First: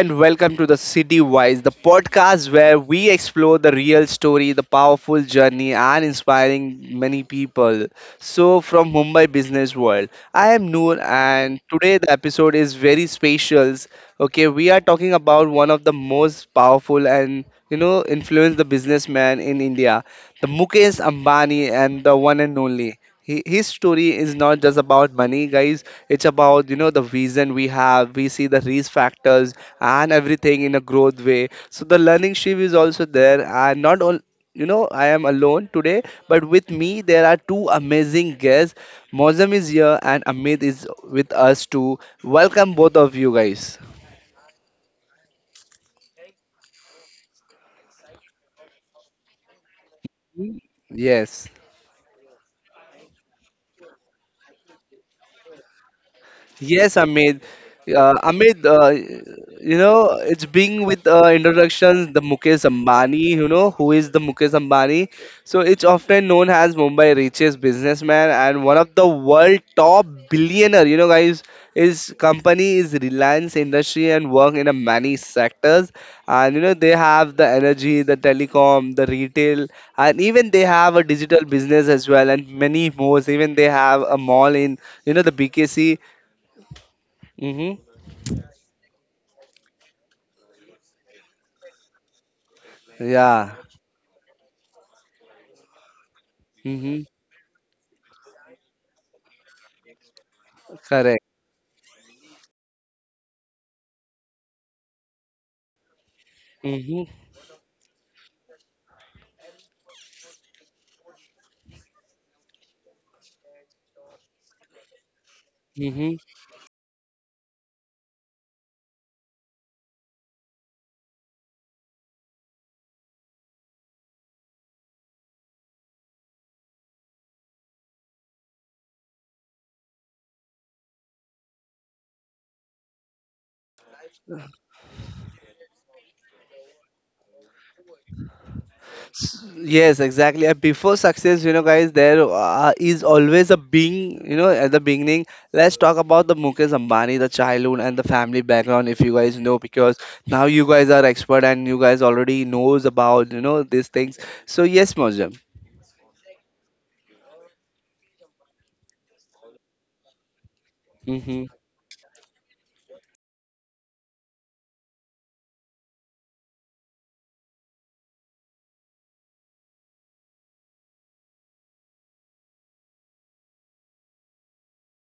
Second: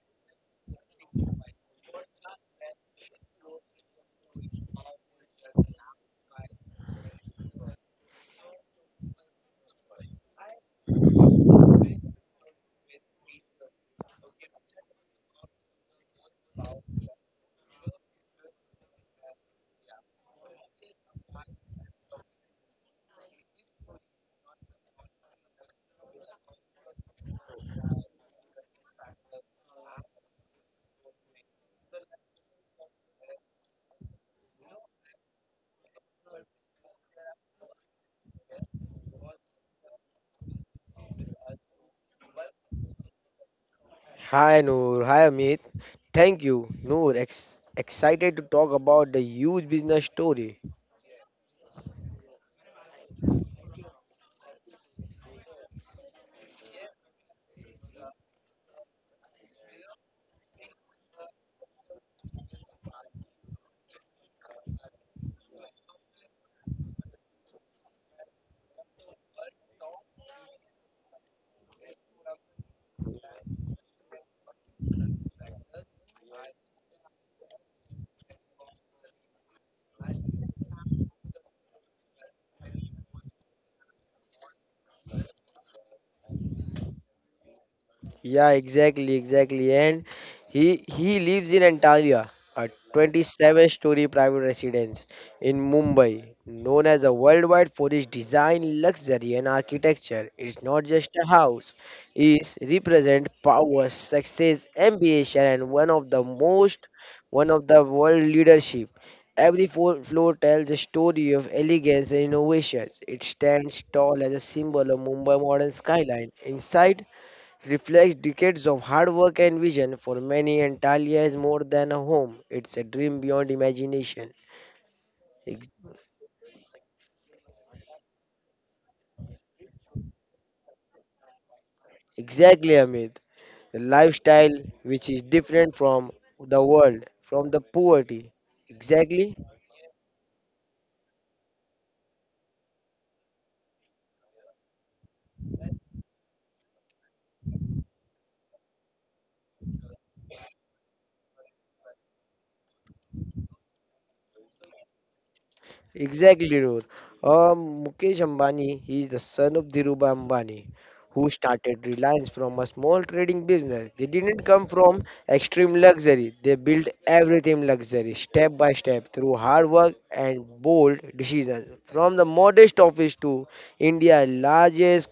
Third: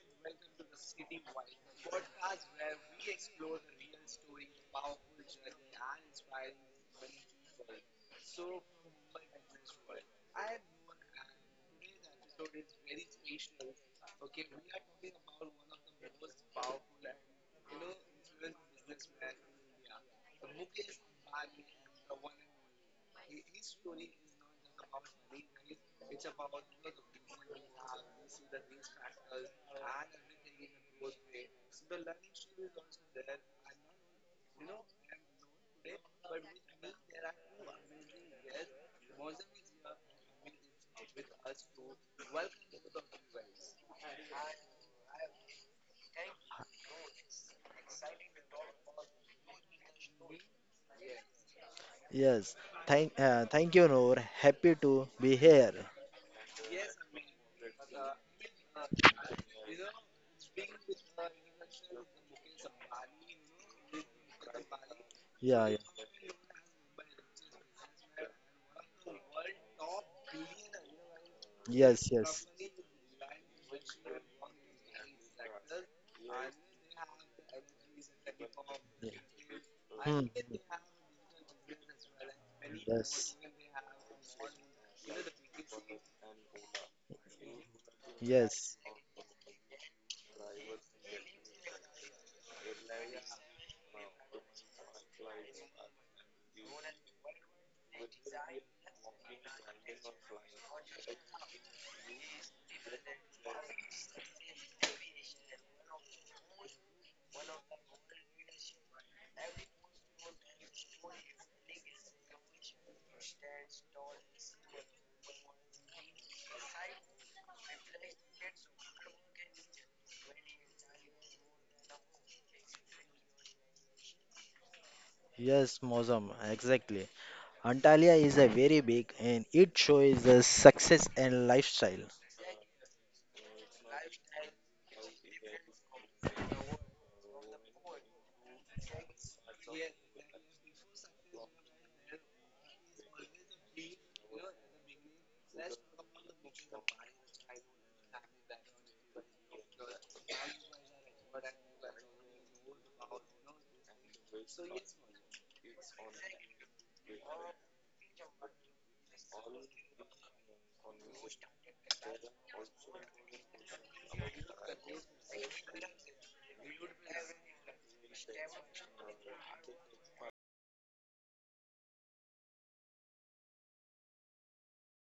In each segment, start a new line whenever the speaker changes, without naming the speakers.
and welcome to the City Wise, the podcast where we explore the real story, the powerful journey, and inspiring many people. So, from Mumbai business world, I am Noor, and today the episode is very special. Okay, we are talking about one of the most powerful and influence the businessman in India, the Mukesh Ambani, and the one and only. He, his story is not just about money, guys. It's about, the vision we have. We see the risk factors and everything in a growth way. So the learning shift is also there. And not all, I am alone today, but with me, there are two amazing guests. Mozam is here and Amit is with us too. Welcome both of you guys.
Hi Noor, hi Amit. Thank you, Noor. Excited to talk about the huge business story.
Yes.
Yes. Thank you, Noor. Happy to be here.
Yes, Amit. Amit, you know, it's being with introductions the Mukesh Ambani, you know, who is the Mukesh Ambani. So
Yeah, yeah.
it's often known as Mumbai richest businessman and one of the world top billionaire. You know, guys,
Yes.
his
Yes.
company is Reliance Industry and work in a many sectors. And you know, they have the energy, the telecom, the
Yeah.
retail, and
Hmm.
even they have a digital business as well, and many more.
Yes.
Even they have a mall in you know the BKC. Mm-hmm.
Yeah,
Yes.
exactly, exactly. And he lives in Antalya, a
Yeah.
27-story private residence in Mumbai, known
Mm-hmm.
as a worldwide for its design, luxury, and architecture. It's not just
Correct.
a house; it represents power, success, ambition, and
Mm-hmm.
one of the world leadership. Every floor tells a story of elegance and innovations. It stands tall as a symbol of Mumbai modern
Mm-hmm.
skyline. Inside reflects decades of hard work and vision. For many, Antalya is more than a home, it's a dream beyond imagination. Ex-
Yes, Mozam. Exactly. Antalya is a very big and it shows the success and lifestyle.
exactly, Amit. The lifestyle which is different from the world, from the poverty. Exactly.
Yes, exactly. And before success, you know, guys, there is always a being, you know, at the beginning. Let's talk about the Mukesh Ambani, the childhood and the family background, if you guys know, because now you guys are expert and you guys already knows about, you know, these things. So yes, Mojam.
Exactly, Dhirur. Mukesh Ambani, he is the son of Dhirubhai Ambani, who
Mm-hmm.
started Reliance from a small trading business. They didn't come from extreme luxury. They built everything luxury, step by step, through hard work and bold decisions. From the modest office to India's largest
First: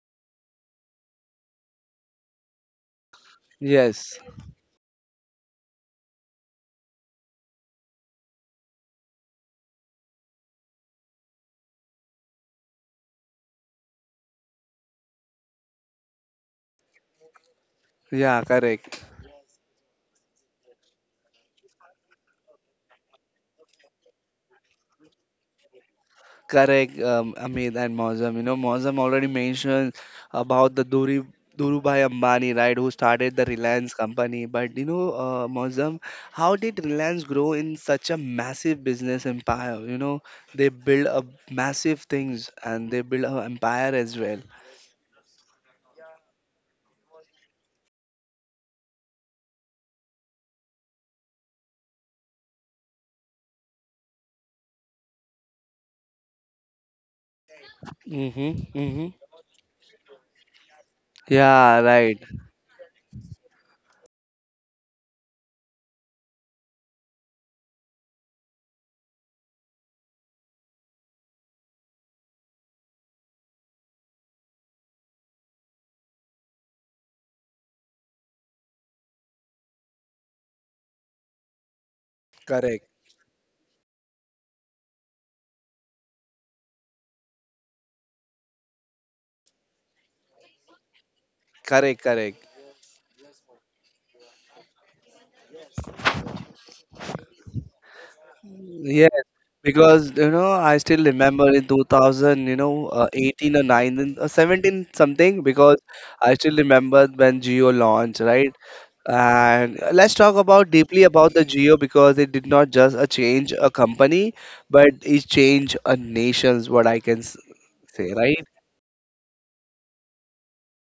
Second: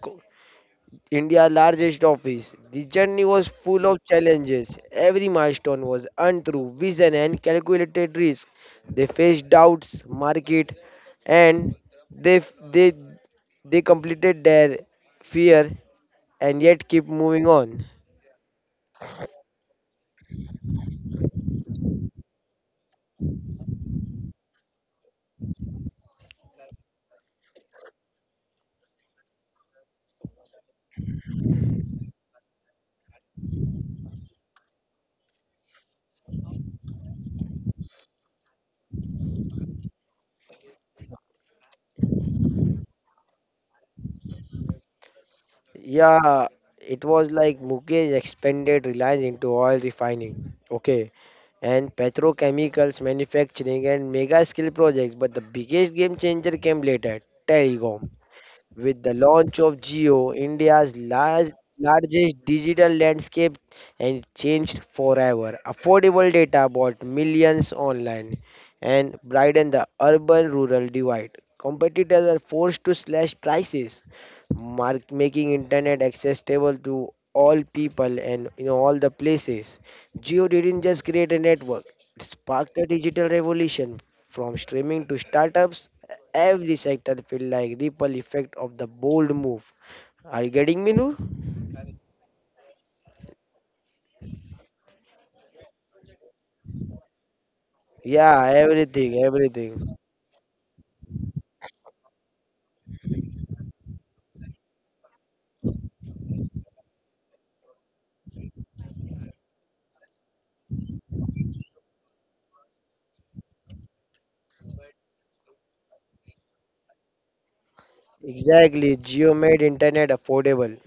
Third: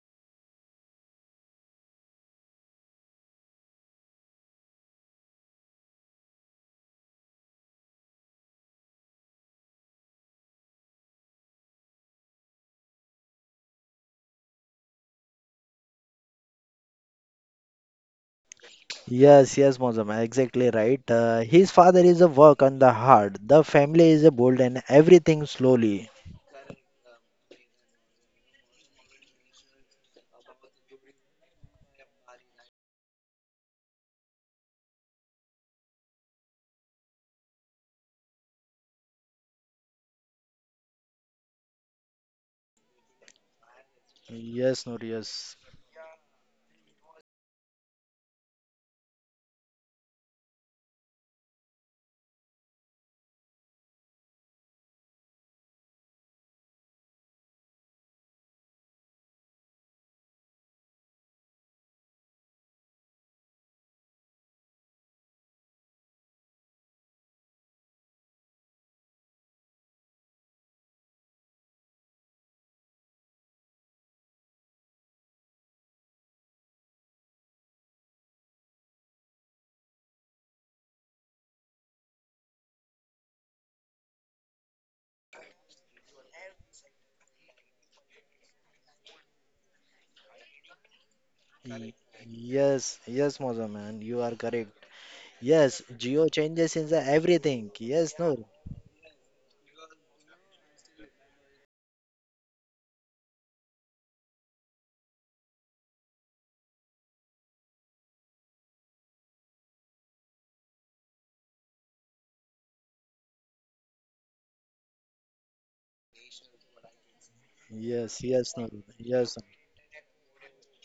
India's largest office. The journey was full of
Yes.
challenges. Every milestone was untrue vision and calculated risk. They faced doubts, market, and they they they completed their fear and yet keep moving on.
Yeah, correct.
Yes, yes, Mozam, exactly right. His father is a work on the heart. The family is a bold and everything slowly.
Correct, Amit and Mozam. You know, Mozam already mentioned about Dhirubhai Ambani, right, who started the Reliance company. But you know, Mozam, how did Reliance grow in such a massive business empire? You know, they build a massive things and they build an empire as well.
Yes, Noor, yes.
Yeah, it was like Mukesh expanded Reliance into oil refining. Okay, and petrochemicals manufacturing and mega skill projects, but the biggest game changer came later: telecom.
Mm-hmm,
With
mm-hmm.
the launch of Geo,
Yeah, right.
largest digital landscape and changed forever. Affordable data brought millions online and brightened the urban-rural divide. Competitors were forced to slash prices, making internet accessible to all people and in all the places. Geo didn't just create a network; it sparked
Correct,
a digital revolution. From streaming to startups, every sector felt like ripple effect of the bold move. Are you getting me, Noor?
Y-
correct, correct.
Yes, yes, Mozam, and you are correct. Yes, Geo changes in the everything. Yes, Noor.
Yeah,
Yes,
everything, everything.
because you know, I still remember in 2000, you know, 18 or 19 or 17 something, because I still remember when Geo launched, right? And let's talk about deeply about the Geo because it did not just a change a company, but it changed a nation's what I can s- say,
Yes,
right?
yes, Noor.
Exactly. Geo
Yes,
made internet affordable.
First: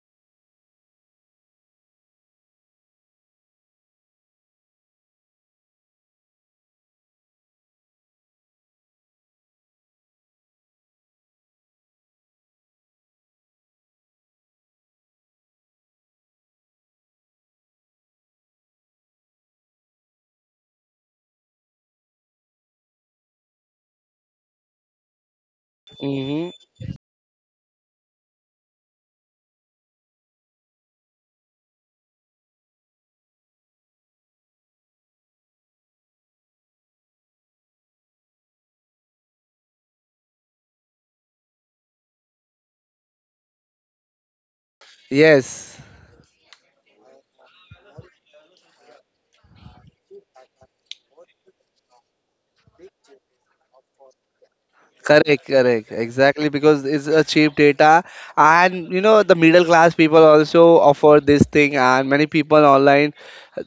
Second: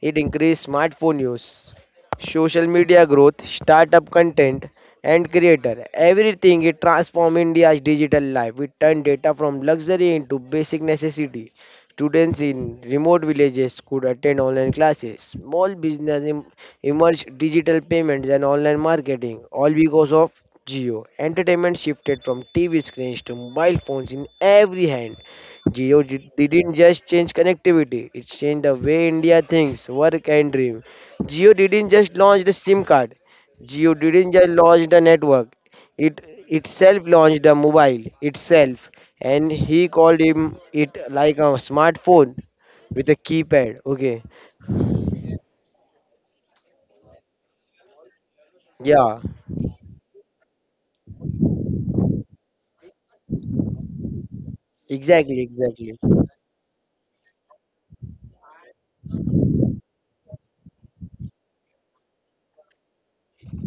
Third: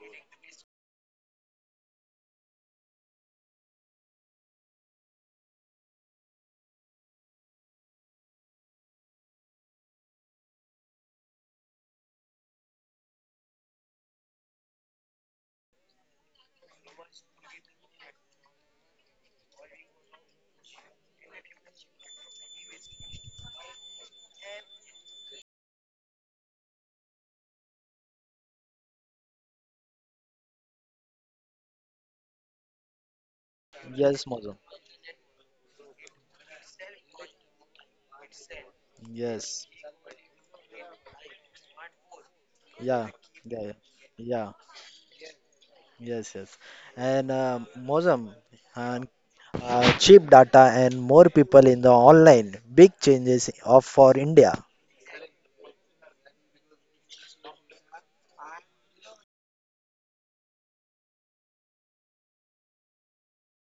It increased smartphone use, social media growth, startup content, and creator. Everything it transformed India's digital life. It turned data from luxury into basic necessity. Students in remote villages could attend online classes. Small business emerged digital payments and online marketing, all because of Geo. Entertainment shifted from TV screens to mobile phones in every hand. Geo
Mm-hmm.
didn't just change connectivity, it changed the way India thinks, work and dream. Geo didn't just launch the SIM card, Geo
yes,
didn't just
Mozam.
launch the network. It itself launched the mobile itself, and
Yes.
he called him it like a smartphone
Yeah,
with a
yeah,
keypad. Okay.
yeah.
Yes.
Yes, yes. And Mozam, and
Yeah,
cheap data and more people in the online, big changes of for India.
exactly,
Correct,
exactly.
correct, exactly because it's a cheap data, and you know the middle class people also offer this thing, and many people online.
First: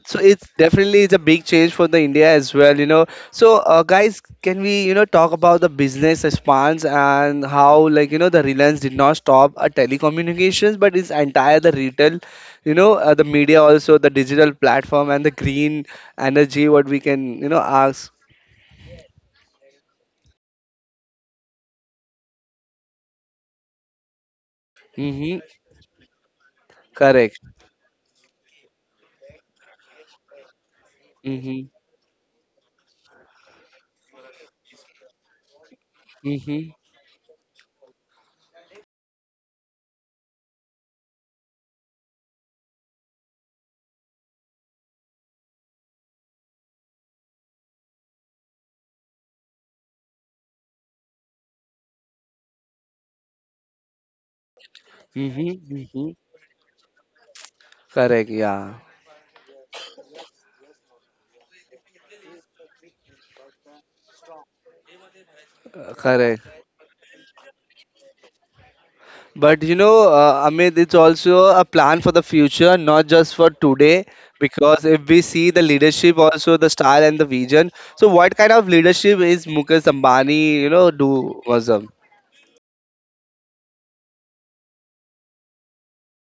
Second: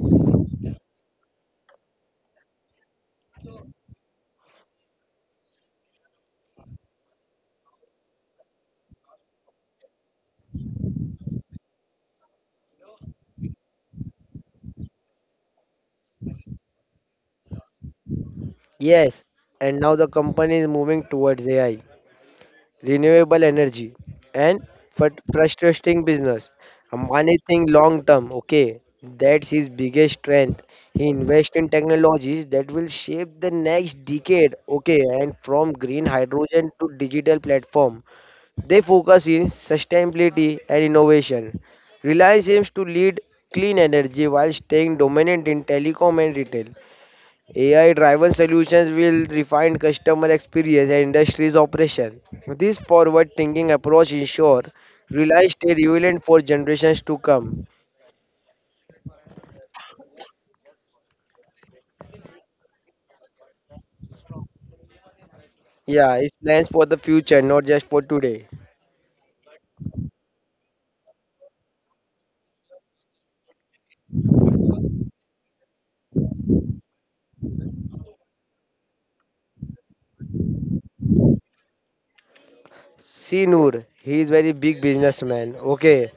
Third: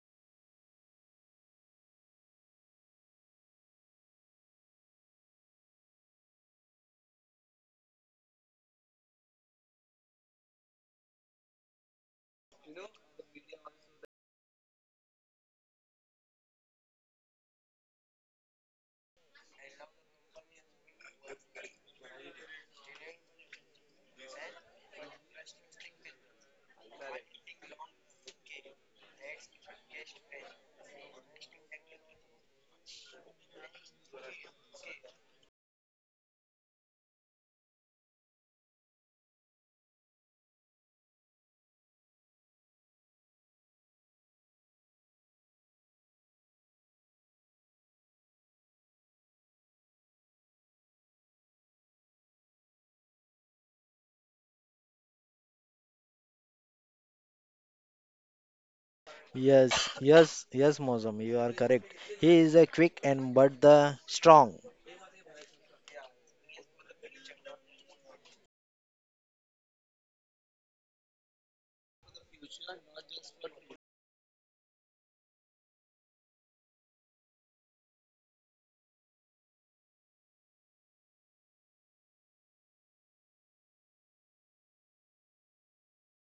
So it's definitely it's a big change for the India as well, you know. So guys, can we you know talk about the business response and how like you know the Reliance did not stop a telecommunications, but it's entire the retail, you know the media also the digital platform and the green energy what we can you know ask.
Yes. And now the company is moving towards AI, renewable energy, and
Mm-hmm.
frustrating business.
Correct.
Ambani think long term, okay? That's his biggest strength. He invests
Mm-hmm.
in technologies that will shape the next decade, okay? And from green
Mm-hmm.
hydrogen to digital platform, they focus in sustainability and innovation. Reliance aims to lead clean energy while staying dominant in telecom and retail. AI-driven solutions will refine customer experience and industry's operation. This forward-thinking approach ensure
Mhm,
Reliance stay
mhm.
relevant for generations to come.
Correct, yeah.
Yes, yes, yes, Mozam, you are correct. He is a quick and but the strong.
Yeah, it
Correct.
plans for the future, not just for today.
But you know, Amit, it's also a plan for the future, not just for today. Because if we see the leadership, also the style and the vision. So, what kind of leadership is Mukesh Ambani? You know, do was
See Noor, he is very big businessman. Okay,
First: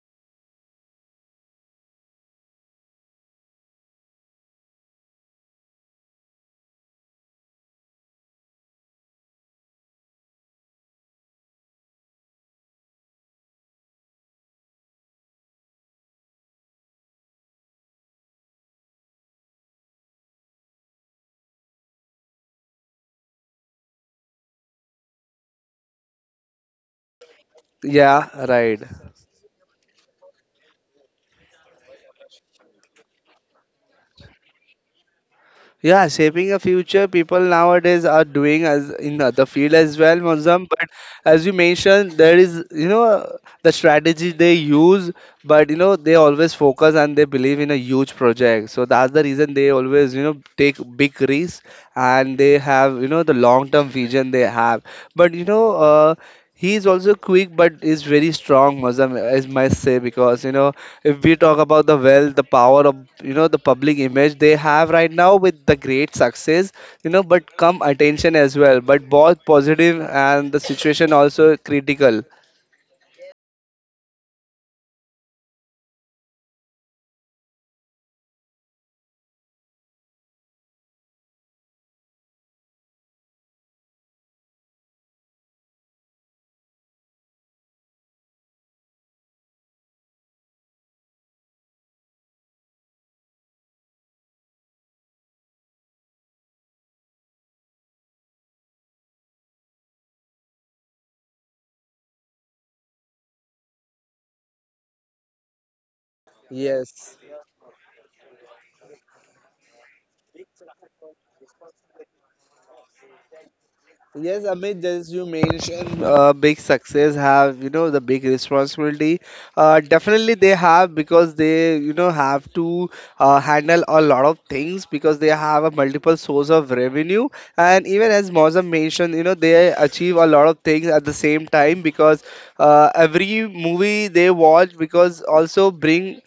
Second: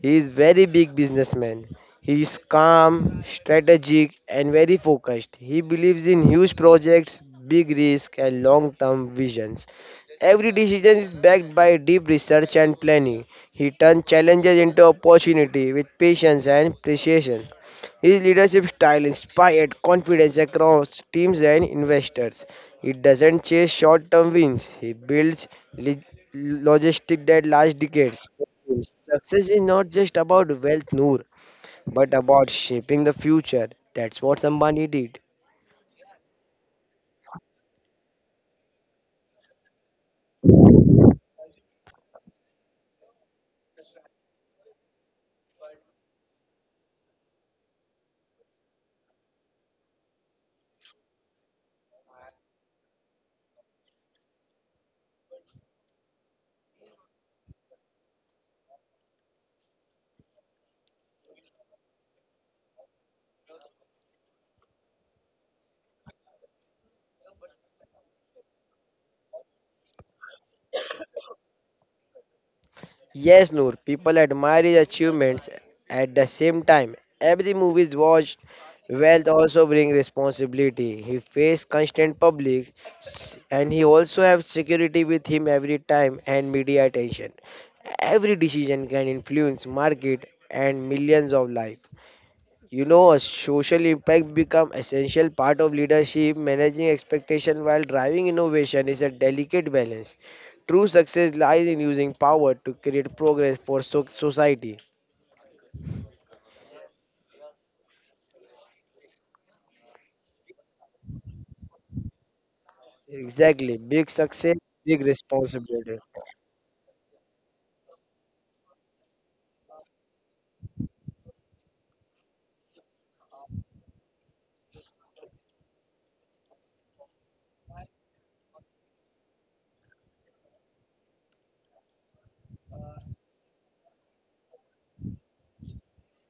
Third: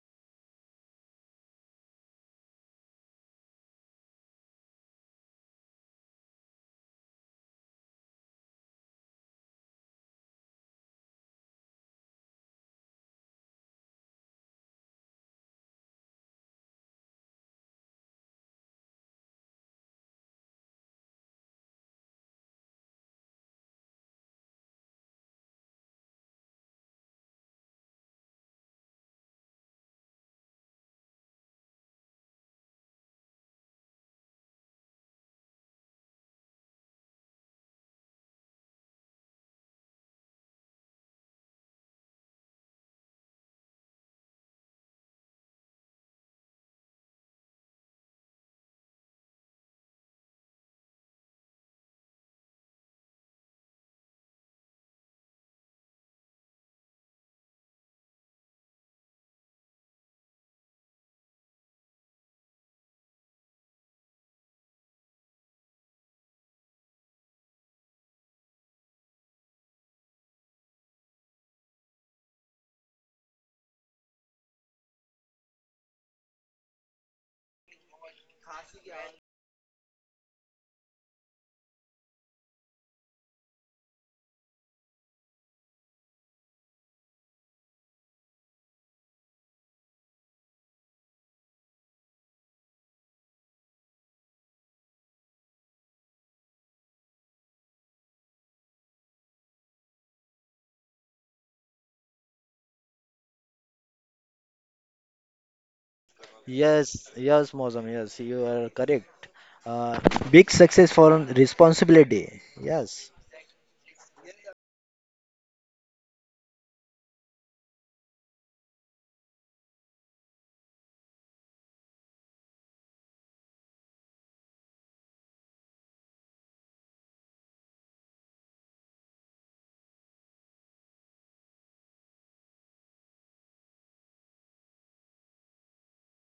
he is very big businessman. He is calm, strategic and very focused. He believes in huge projects, big risk and long-term visions. Every decision is backed by deep research and planning. He turns challenges into opportunity with patience and precision. His leadership style inspired confidence across teams and investors. He doesn't chase short-term wins. He builds li- logistic that last decades.
yeah, right.
Success is not just about wealth, Noor, but about shaping the future. That's what Ambani did.
Yeah, shaping a future, people nowadays are doing as in the field as well, Mozam. But as you mentioned, there is you know the strategy they use, but you know they always focus and they believe in a huge project. So that's the reason they always you know take big risks and they have you know the long term vision they have. But you know. He is also quick, but is very strong, Mazam, I must say, because you know if we talk about the wealth the power of you know the public image they have right now with the great success you know but come attention as well but both positive and the situation also critical.
Yes, Noor, people admire his achievements. At the same time, every movie is watched. Wealth also brings responsibility. He faces constant and he also has security with him every time and media attention. Every decision can influence market and millions of lives. You know, a social impact become essential part of leadership. Managing expectation while driving innovation is a delicate balance. True success lies in using power to create progress for society.
Yes,
Yes.
yes, Mozam, yes, you are correct. Uh, Big success for responsibility. Yes,
Exactly. Big
Yes,
success,
Amit,
big
as you
responsibility.
mentioned, big success have, you know, the big responsibility. Definitely they have because they, you know, have to handle a lot of things because they have a multiple source of revenue. And even as Mozam mentioned, you know, they achieve a lot of things at the same time because every movie they watch because also bring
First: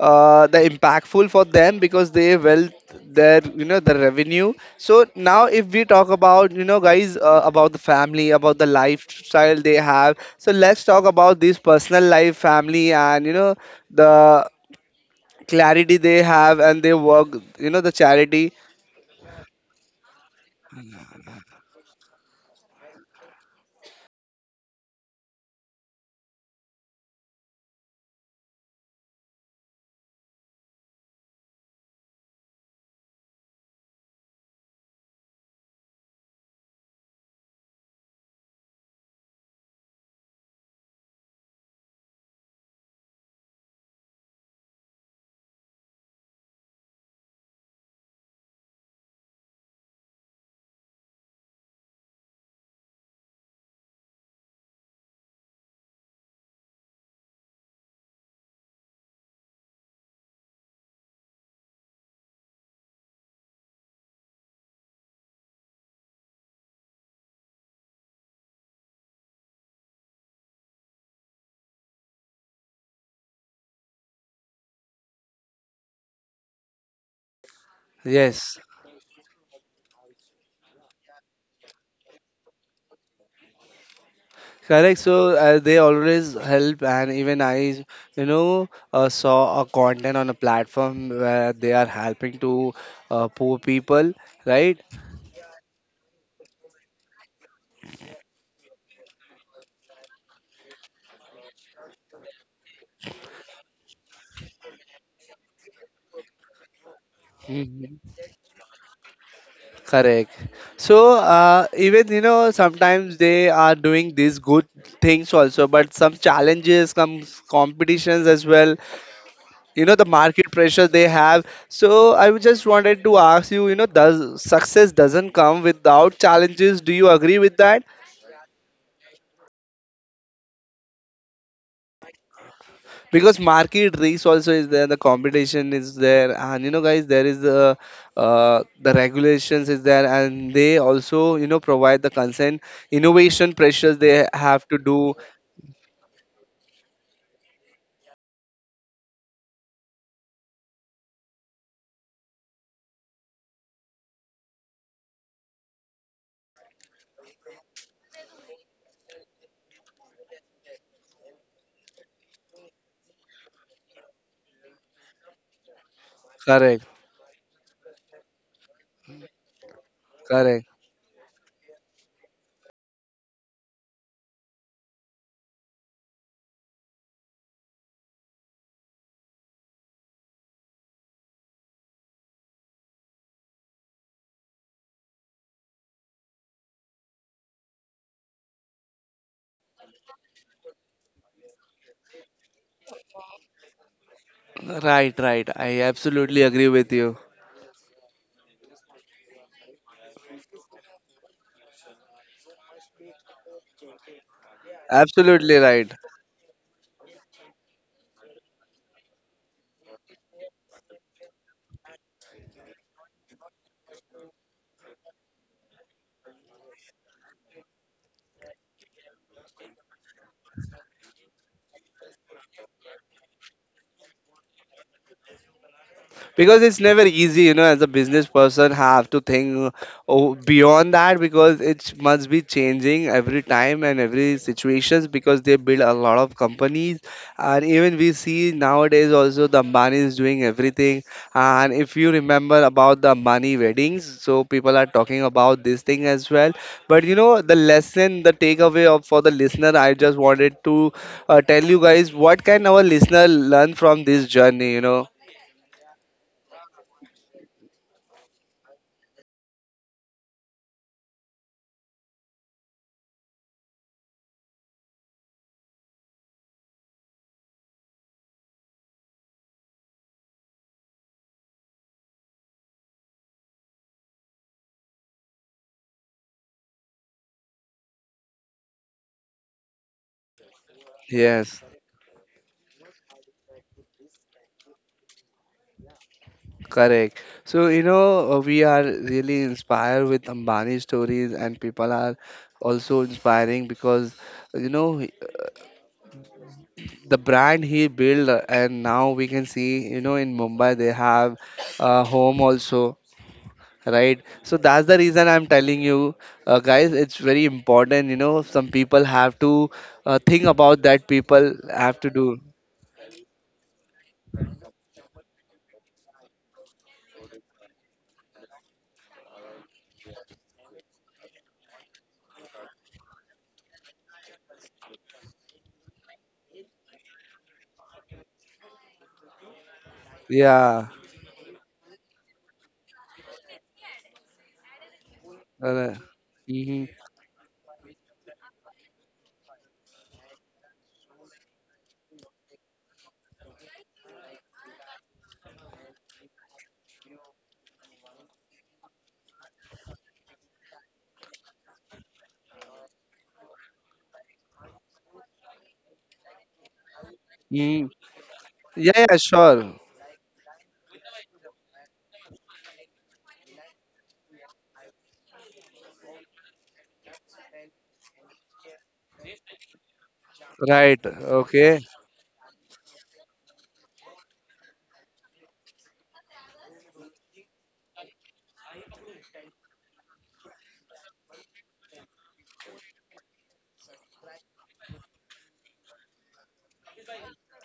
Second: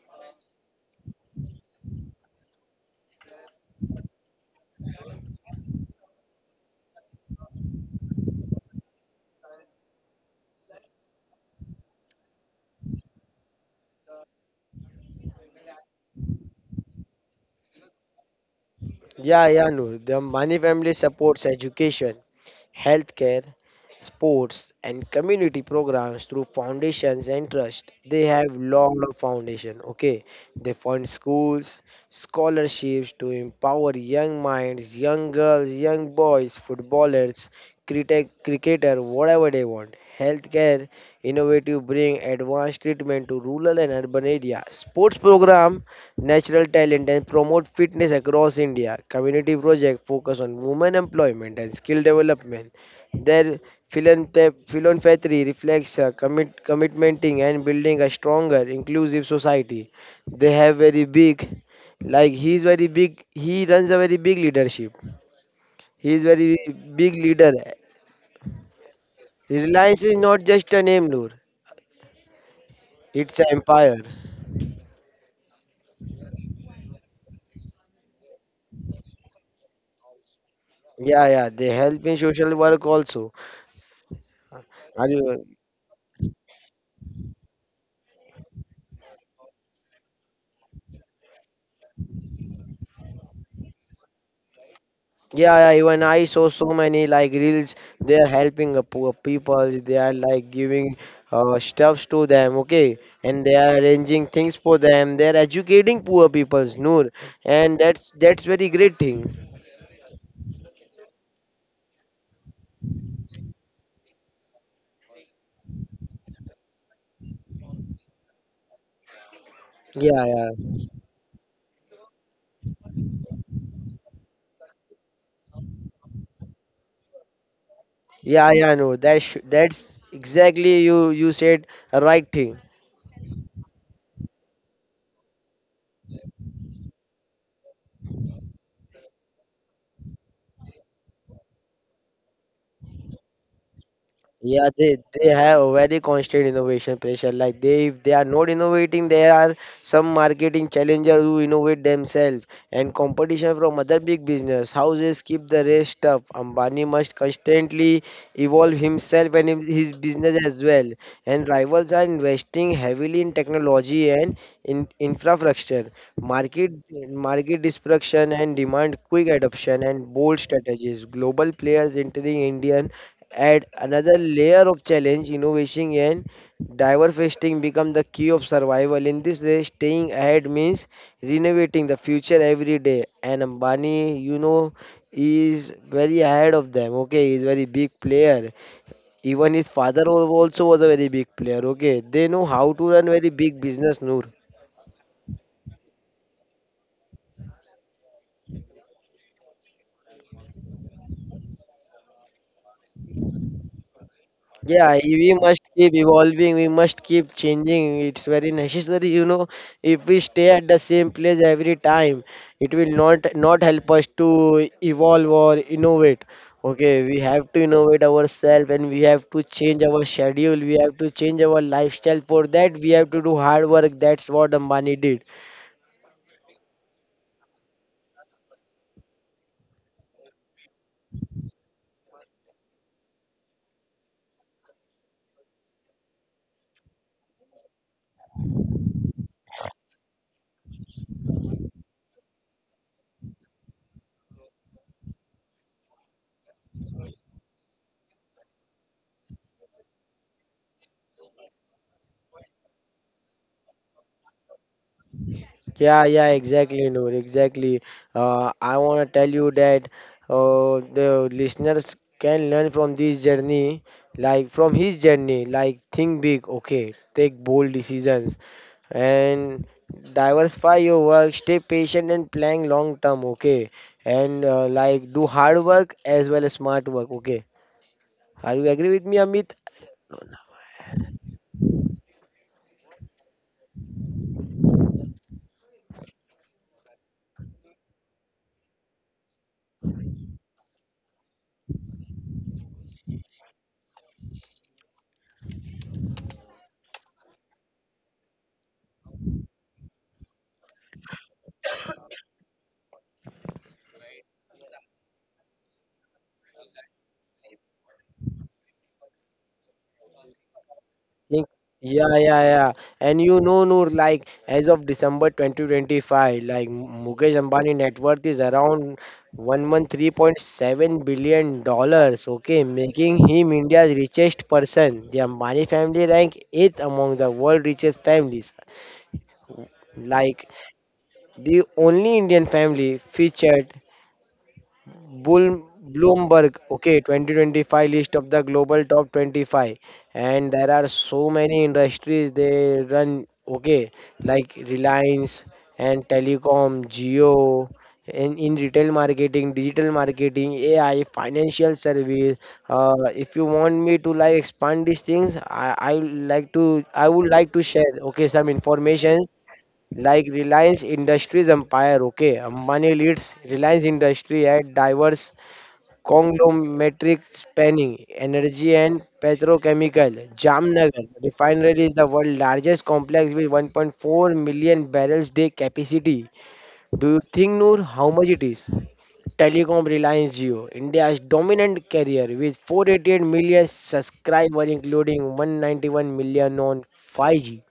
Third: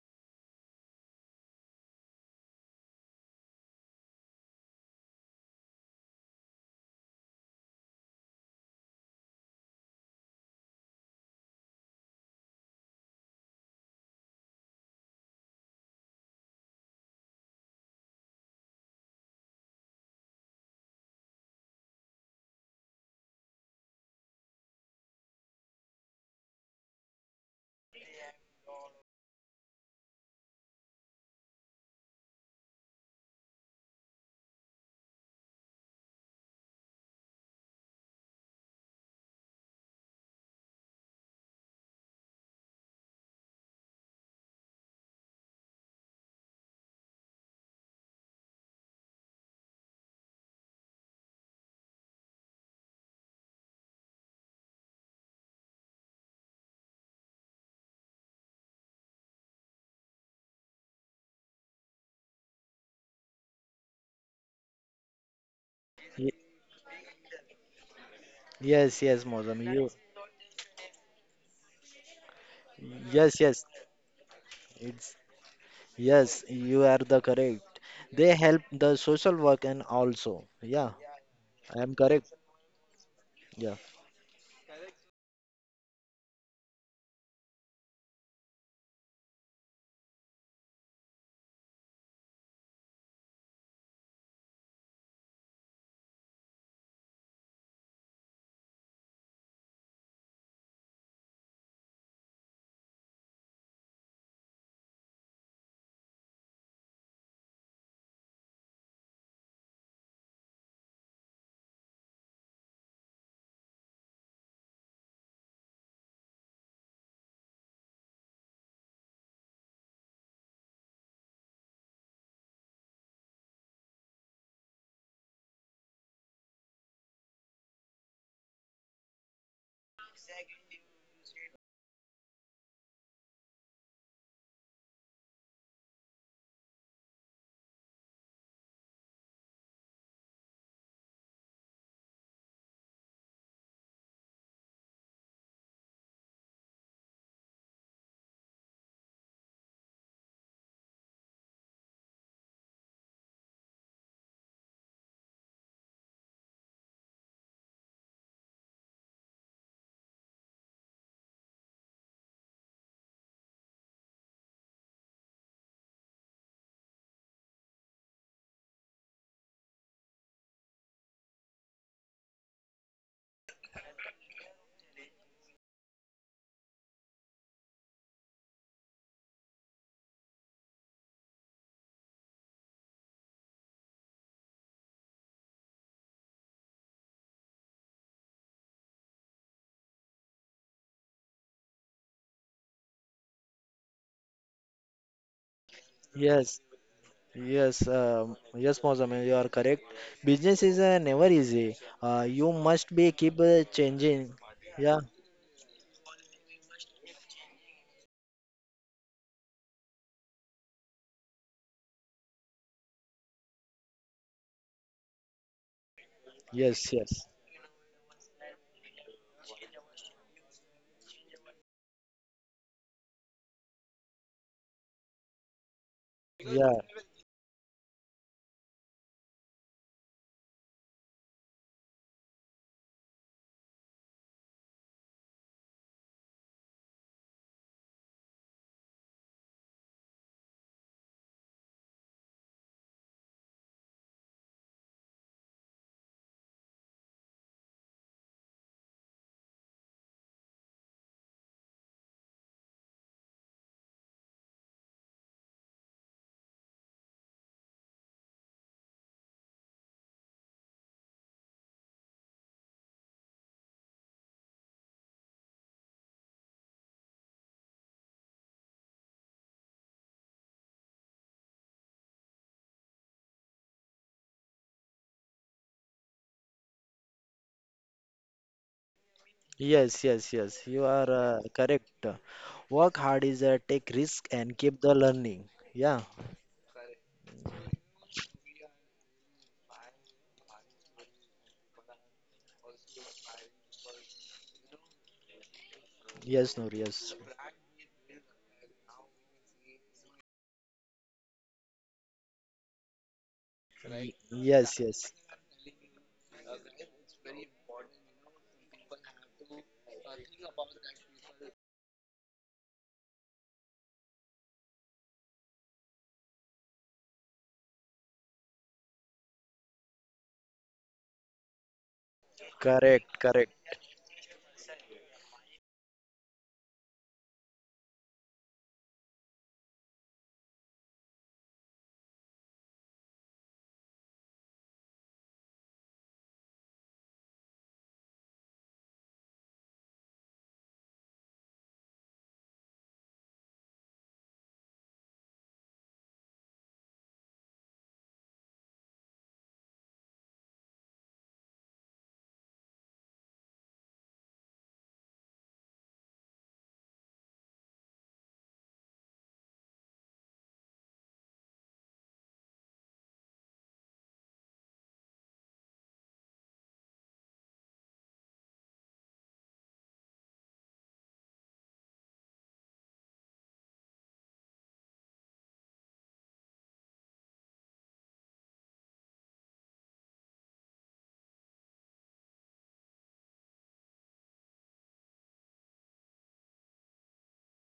the impactful for them because they wealth their you know the revenue so now if we talk about you know guys about the family about the lifestyle they have so let's talk about this personal life family and you know the clarity they have and they work you know the charity.
Yeah, yeah, Noor. The Mani family supports education, healthcare, sports, and community programs through foundations and trust. They have lot of foundation. Okay, they fund schools, scholarships to empower young minds, young girls, young boys, footballers, cricketer, whatever they want. Healthcare innovative bring advanced treatment to rural and urban area. Sports program natural talent and promote fitness across India. Community projects focus on women employment and skill development. Their philanthropy reflects a commitmenting and building a stronger, inclusive society. They have very big, like he is very big, he runs a very big leadership. He is
Y-
very big leader.
yes, yes, Mozam, you,
Reliance is not just a name, Noor. It's
yes,
an
yes,
empire.
it's, yes, you are the correct. They
Yes.
help the social work and also, yeah.
Yeah, yeah. They
I am
help in
correct.
social work also.
Yeah.
Correct.
Are
So
you?
they always help, and even I, you know, saw a content on a platform where they are helping to poor people, right?
Yeah, yeah, even I saw so many like reels. They are helping the poor people. They are like giving stuffs to them, okay? And they are arranging things for them. They are educating poor peoples, Noor, and that's
Mhm.
that's very great thing.
Correct. So even you know sometimes they are doing these good things also, but some challenges, some competitions as well. You know the
Yeah, yeah,
market pressure they have. So I would just wanted to ask you, you know, does success doesn't come without challenges? Do you agree with that?
yeah, yeah, Noor. That's exactly you said a right thing.
Because market race also is there the competition is there and you know guys there is the regulations is there and they also you know provide the consent innovation pressures they have
Yeah,
to
they
do.
they have a very constant innovation pressure. Like they if they are not innovating, there are some marketing challengers who innovate themselves and competition from other big business houses keep the race tough. Ambani must constantly evolve himself and his business as well. And rivals are investing heavily in technology and in infrastructure, market
Correct,
market disruption and demand quick adoption and bold
correct.
strategies. Global players entering Indian add another layer of challenge, innovation and diversifying become the key of survival. In this day, staying ahead means renovating the future every day. And Ambani, you know, is very ahead of them. Okay, he's very big player. Even his father also was a very big player. Okay, they know how to run very big business. Noor.
Right, right, I absolutely
Yes,
agree with you.
yes, yes, Mozamil, you are correct. Business is never easy. You must be keep changing.
Yeah,
Yeah,
we
Absolutely
must keep
right,
evolving, we must keep changing. It's very necessary, you know. If we stay at the same place every time, it will not help us to evolve or innovate. Okay,
yes,
we
yes.
have to innovate ourselves and we have to change our schedule, we have to change our lifestyle. For that, we have to do hard work. That's what Ambani did.
because
Yeah,
it's never easy you know as a business person have to think oh, beyond that because it must be changing every time and every situations because they build a lot of companies and even we see nowadays also the Ambani is doing everything and if you remember about the Ambani weddings so people are talking about this thing as well but you know the lesson the takeaway of for the listener I just wanted to tell you guys what can our listener learn from this journey you know.
Yeah, yeah, exactly, Noor, exactly. I want to tell you that the listeners can learn from this journey, like from his journey, like think big, okay, take bold decisions, and diversify your work, stay patient and plan long term, okay, and like do hard work as well as smart work, okay. Are you agree with me, Amit?
yes, yes, yes. You are
Yes.
correct. Work hard is take risk and keep the learning. Yeah,
Correct. So, you know, we are really inspired with Ambani stories, and people are also inspiring because, you know, uh,
yes, Noor, yes,
the brand he built, and now we can see, you know, in Mumbai they have a home also,
Y-
right? So
yes,
that's the
yes.
reason I'm telling you, guys, it's very important, you know, some people have to think about that,
Think,
people have to
yeah,
do.
yeah, yeah. And you know, Noor, like as of December 2025, like Mukesh Ambani net worth is around 113.7 billion dollars, okay,
Correct,
making
correct.
him India's richest person. The Ambani family rank eighth among the world richest families. Like
Yeah.
the only Indian family featured Bull,
Uh,
Bloomberg,
mhm,
okay, 2025 list of the global top 25, and there are so many industries they run, okay, like Reliance and telecom, Geo, in retail marketing, digital marketing, AI, financial service. If you want me to like expand these things, I would like to
mhm.
share, okay, some
Yeah, yeah,
information
sure.
like Reliance Industries empire. Okay, Ambani leads Reliance Industry at diverse conglomeratic spanning energy and petrochemical. Jamnagar
Right. Okay.
refinery is the world's largest complex with 1.4 million barrels day capacity. Do you think, Noor, how much it is? Telecom Reliance Geo, India's dominant carrier with 488 million subscribers, including 191 million on 5G.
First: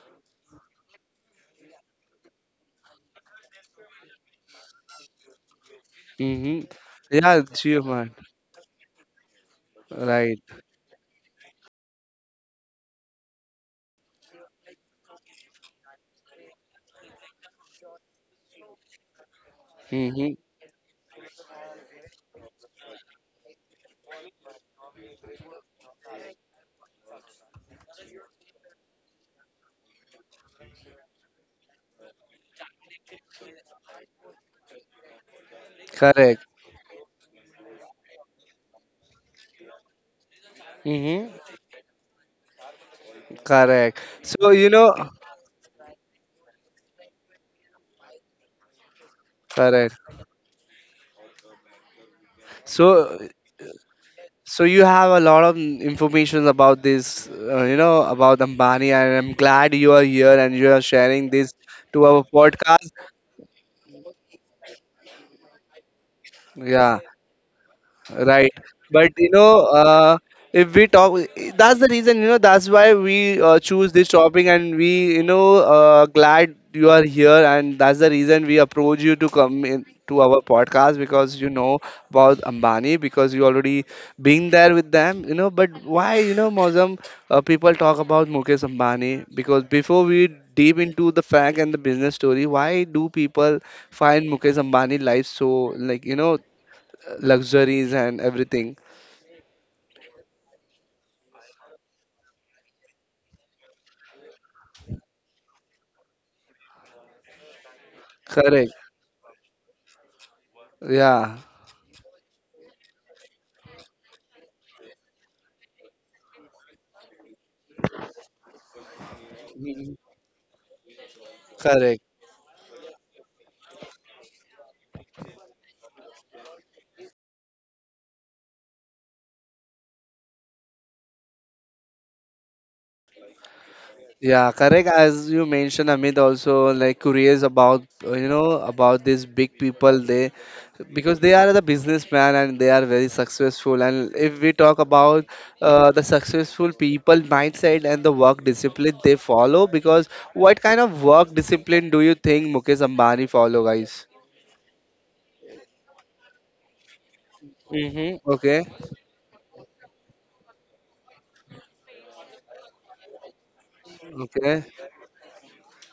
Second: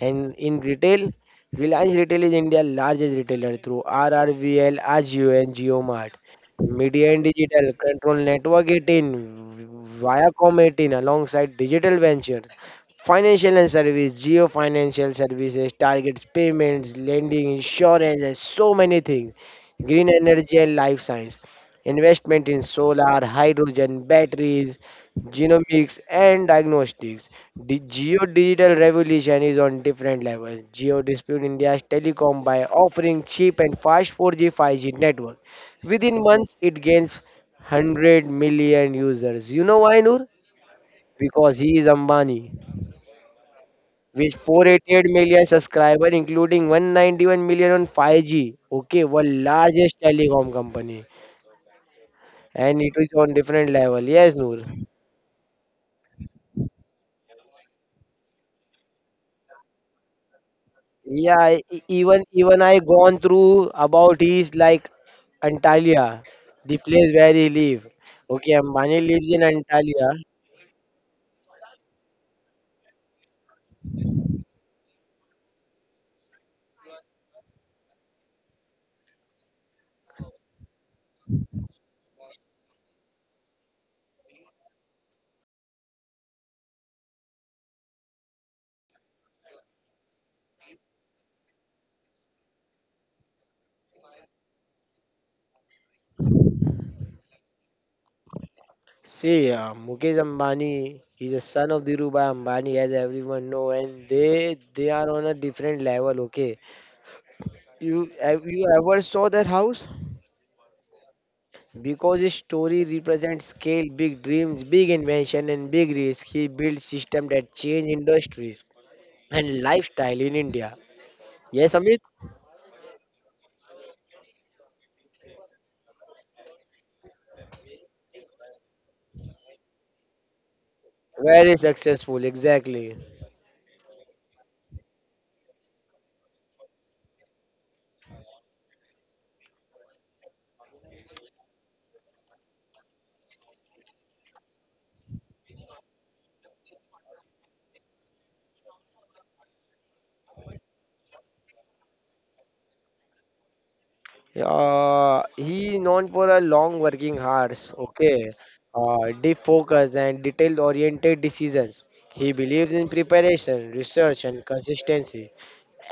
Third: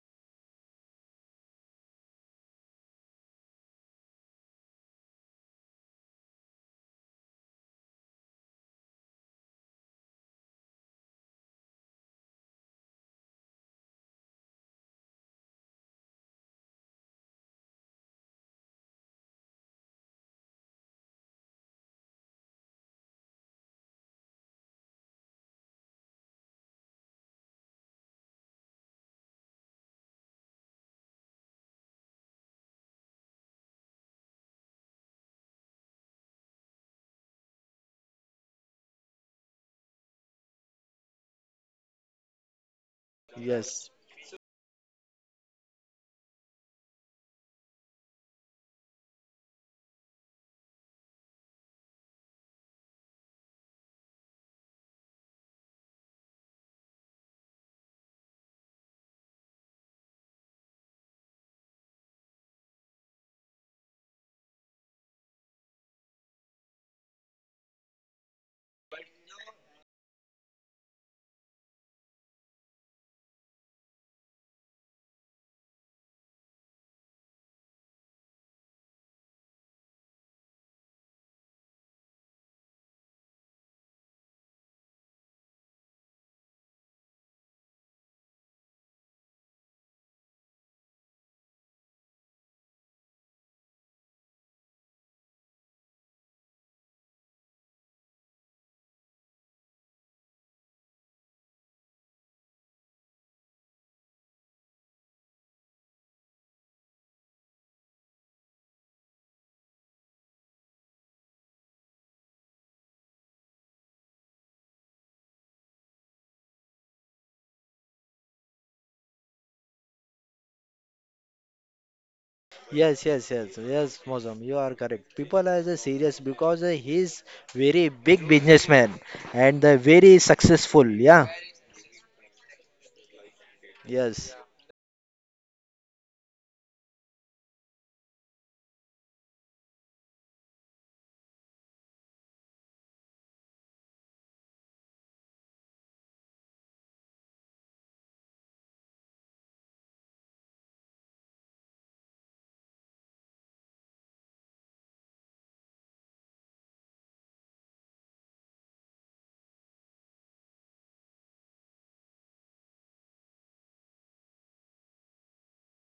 And in retail, Reliance Retail is India's largest retailer through RRVL, Ajio, and JioMart.
Mm-hmm.
Media and
Yeah,
Digital
human.
Control Network 18,
Right.
Viacom 18, alongside Digital Ventures, Financial and Service, Geo Financial Services, targets payments, lending, insurance, and so many things. Green
Mm-hmm.
energy and life science, investment in solar, hydrogen, batteries, genomics and diagnostics. The geo-digital revolution is on different levels. Geo dispute India's telecom by offering cheap and fast 4G 5G network. Within
Correct.
months, it gains 100 million users. You know why, Noor? Because
Mm-hmm.
he is Ambani.
Yes.
Correct.
With
So you know,
488 million subscribers, including 191 million on 5G. Okay, world
correct.
largest telecom company. And it is
So
on different level. Yes, Noor.
you have a lot of information about this, you know, about Ambani, and I'm glad you are here and you are sharing
Yeah,
this to our
even I
podcast.
gone through about his like Antalya, the
Yeah.
place where he live. Okay,
Right.
Ambani
But you
lives in
know,
Antalya.
if we talk, that's the reason, you know, that's why we choose this topic, and we, you know, glad you are here. And that's the reason we approach you to come in to our podcast because you know about Ambani because you already been there with them, you know. But why, you know, Mozam, people talk about Mukesh Ambani because before we deep into the fact and the business story, why do people find Mukesh Ambani life so like, you know, luxuries and everything.
See, Mukesh Ambani, is the son of Dhirubhai Ambani, as everyone know, and they are on a different level. Okay, you
Correct.
ever saw that house?
Yeah.
Because his story represents scale, big dreams, big invention, and big risk. He built system that change industries and
Mhm.
lifestyle in India. Yes, Amit.
Correct.
Yes, yes, yes, yes, Mosam, you are correct. People are just serious because he is very big businessman and very successful. Yeah.
Very successful, exactly.
Yes,
Yeah, correct. As you mentioned, Amit also like curious about you know about these big people. They because they are the businessman and they are very successful. And if we talk about the successful people mindset and the work discipline they follow, because what kind of work discipline do you think Mukesh Ambani follow, guys?
He known for a long working hours, okay,
Mm-hmm. Okay,
deep focus and detail-oriented decisions. He believes in preparation, research, and
okay,
consistency.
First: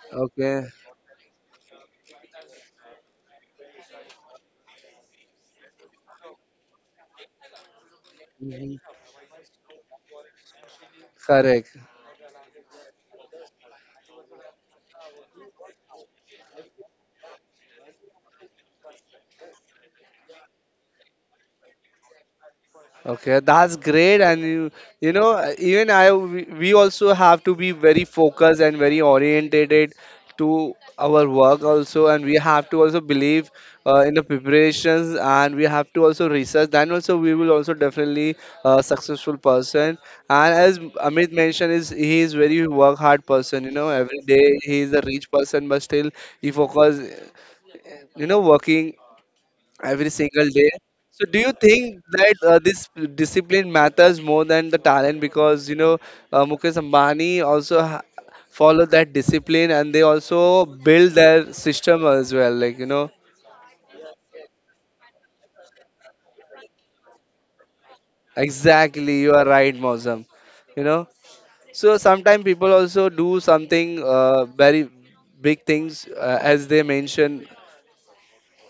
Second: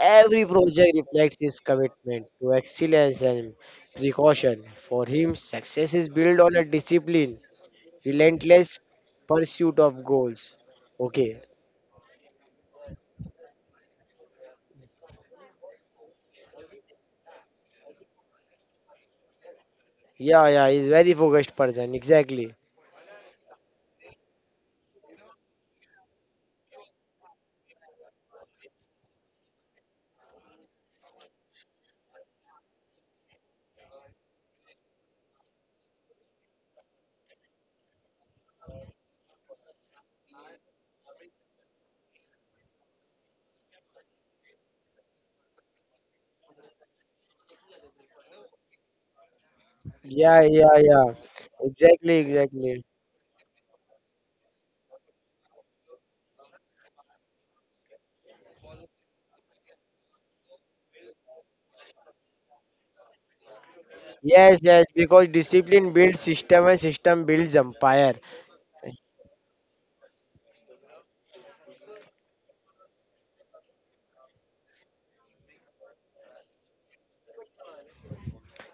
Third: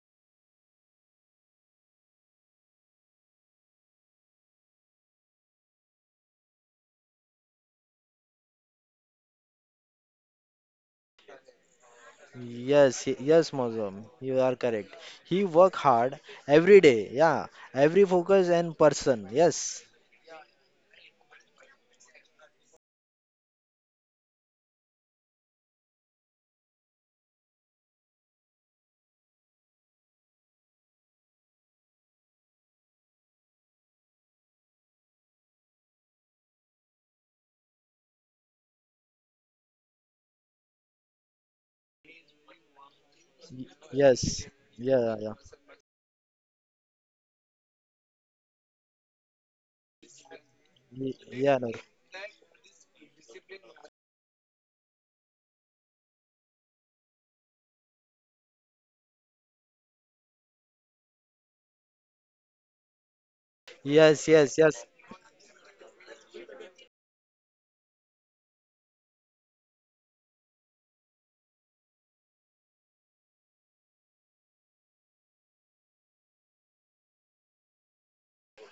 Every
okay.
project reflects his commitment to excellence and precaution. For him, success is built on a discipline, relentless
Hmm.
pursuit of goals. Okay,
Correct.
yes, yes, Mozam, you are correct. He work hard every day. Yeah, every focus and person. Yes,
yeah, yeah, he's very focused person, exactly.
Okay, that's great, and you know, even we also have to be very focused and very orientated to our work also, and we have to also believe in the preparations, and we have to also research. Then also we will also definitely a successful person. And as Amit mentioned, is he is very work hard
Y-
person. You know,
yes,
every day he is a
yeah,
rich
yeah,
person, but still he focus, you know, working every
Yeah,
single day.
yeah, yeah.
So, do you
Yeah, Noor.
think
Exactly,
that
exactly.
this discipline matters more than the talent? Because you know, Mukesh Ambani also follow that discipline, and they also build their system as well. Like you know,
Yes,
Yes,
yes,
yes,
yes,
because discipline builds system and system builds empire.
exactly, you are right, Mosam. You know, so sometimes people also do something very big things, as they mention.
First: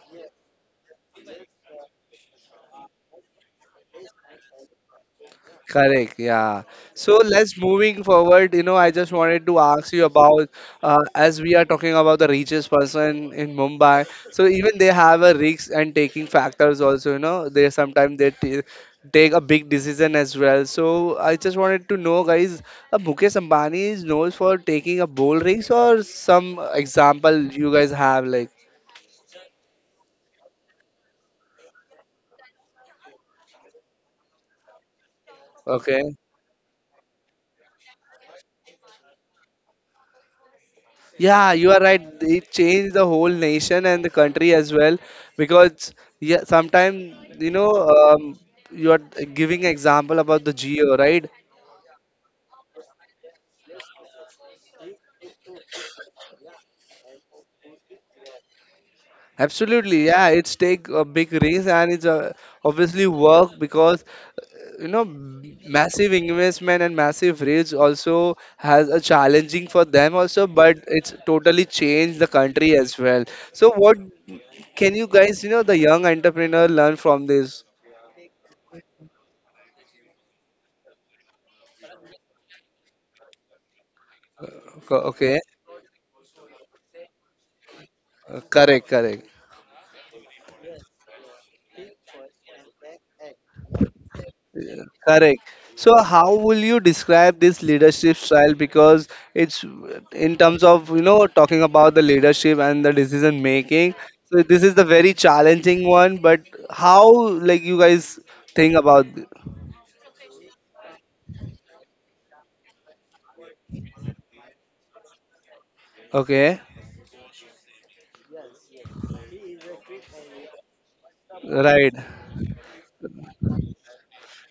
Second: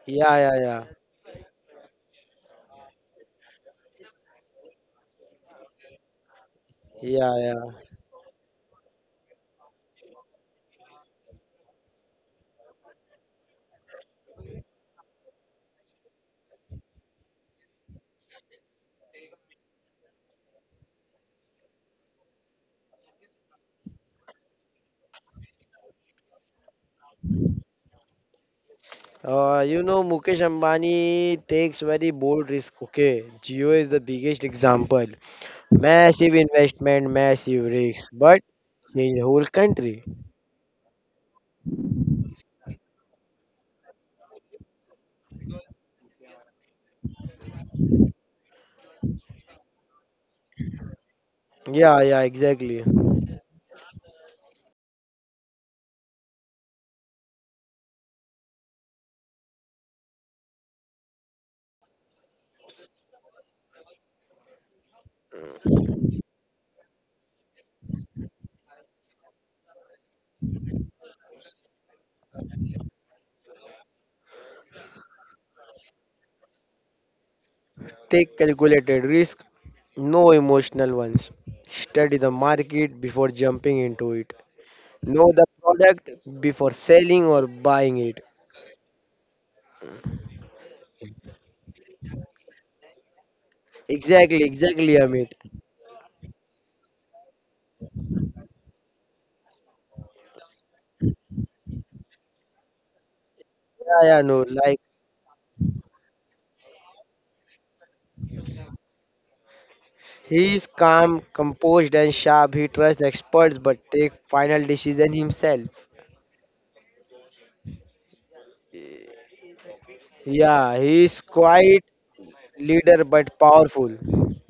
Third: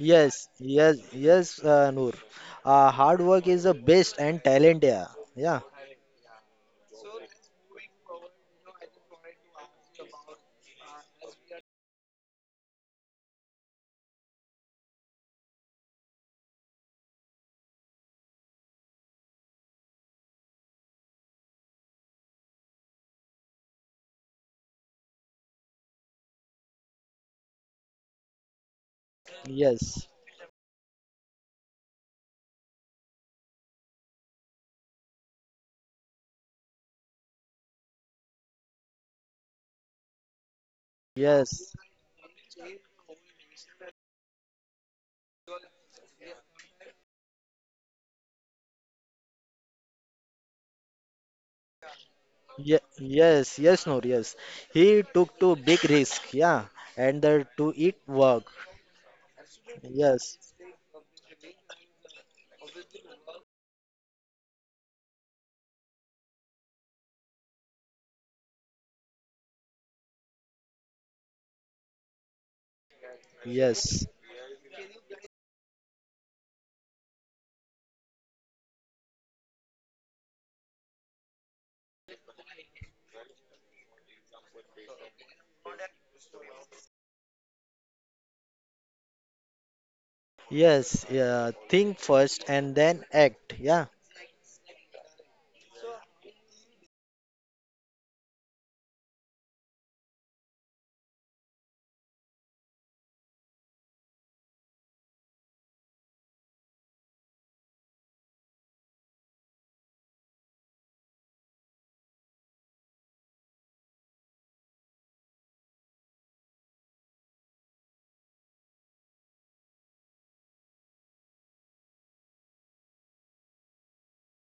Yeah,
yes,
yeah, yeah.
yes, yes, Noor. Hard work is the best and talent. Yeah, yeah,
Correct, yeah. So
Yeah,
let's
yeah.
moving forward. You know, I just wanted to ask you about as we are talking about the richest person in Mumbai. So even they have a risk and taking factors also. You know, they sometimes they t take a big decision as well. So I just wanted to know, guys, Mukesh Ambani is known for taking a bold risk or some example you guys have like,
yes,
Mukesh Ambani takes very bold risk. Okay, Jio is the biggest example.
okay?
Massive investment, massive risk, but change whole country.
Yeah, you
yes.
are right. It changed the whole nation and the country as well because yeah, sometimes you know you are giving example about the geo, right?
Yeah, yeah,
Ye
exactly.
Yes, yes, Noor, yes. He took to big risk, yeah, and the to it work.
Absolutely, yeah. It's
Yes,
take a big risk and it's obviously work because massive investment and massive risk also has a challenging for them also, but it's totally changed the country as well. So what
yes,
can you guys, the young entrepreneur learn from this?
Take calculated risk, no emotional ones. Study the market before jumping into it. Know
Okay.
the product before selling or buying it.
Correct, correct,
yes. Yeah, think first and then act. Yeah,
Exactly,
yeah,
exactly, Amit.
correct. So how will you describe this leadership style? Because it's in terms of talking about the leadership and the decision making.
Yeah, yeah, no,
So this is
like
the very challenging one. But how like you guys think about?
he is calm, composed, and sharp. He trusts experts but take final decision himself.
Okay,
Yeah, he is quiet
right.
leader but powerful.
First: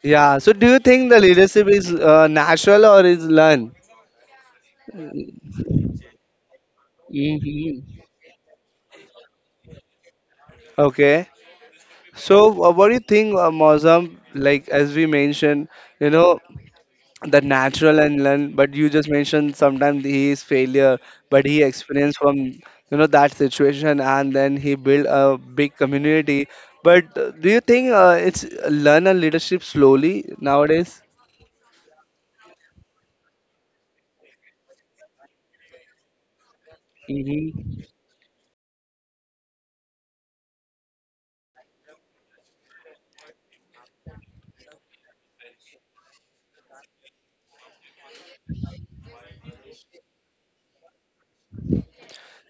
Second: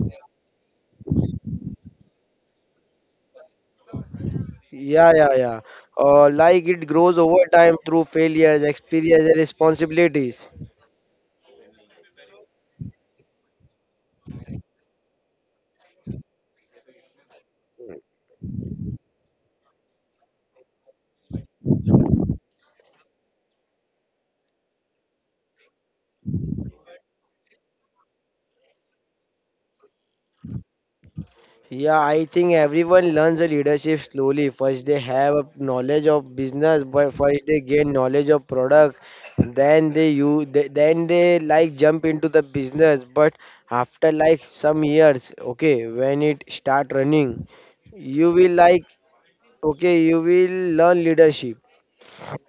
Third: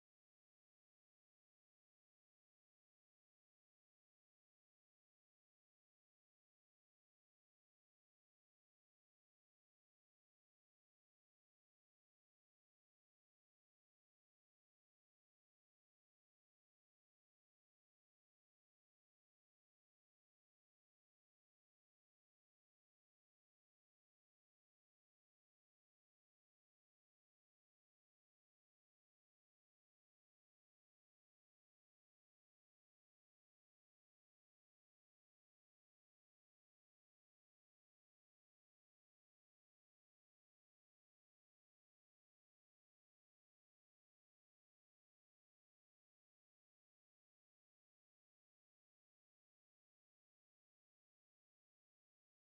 Yeah. So do you think the leadership is natural or is learned?
Yeah, yeah, yeah. Like it grows over time
Hmm.
through failures, experience, and responsibilities.
Okay. So what do you think, Mozam? Like as we mentioned, you know. the natural and learn, but you just mentioned sometimes he is failure but he experienced from that situation and then he built a big community, but do you think it's learn and leadership slowly nowadays.
Yeah, I think everyone learns a leadership slowly. First, they have a knowledge of business, but first they
Hmm.
gain knowledge of product. Then they like jump into the business. But after like some years, okay, when it start running, you will like okay, you will learn leadership.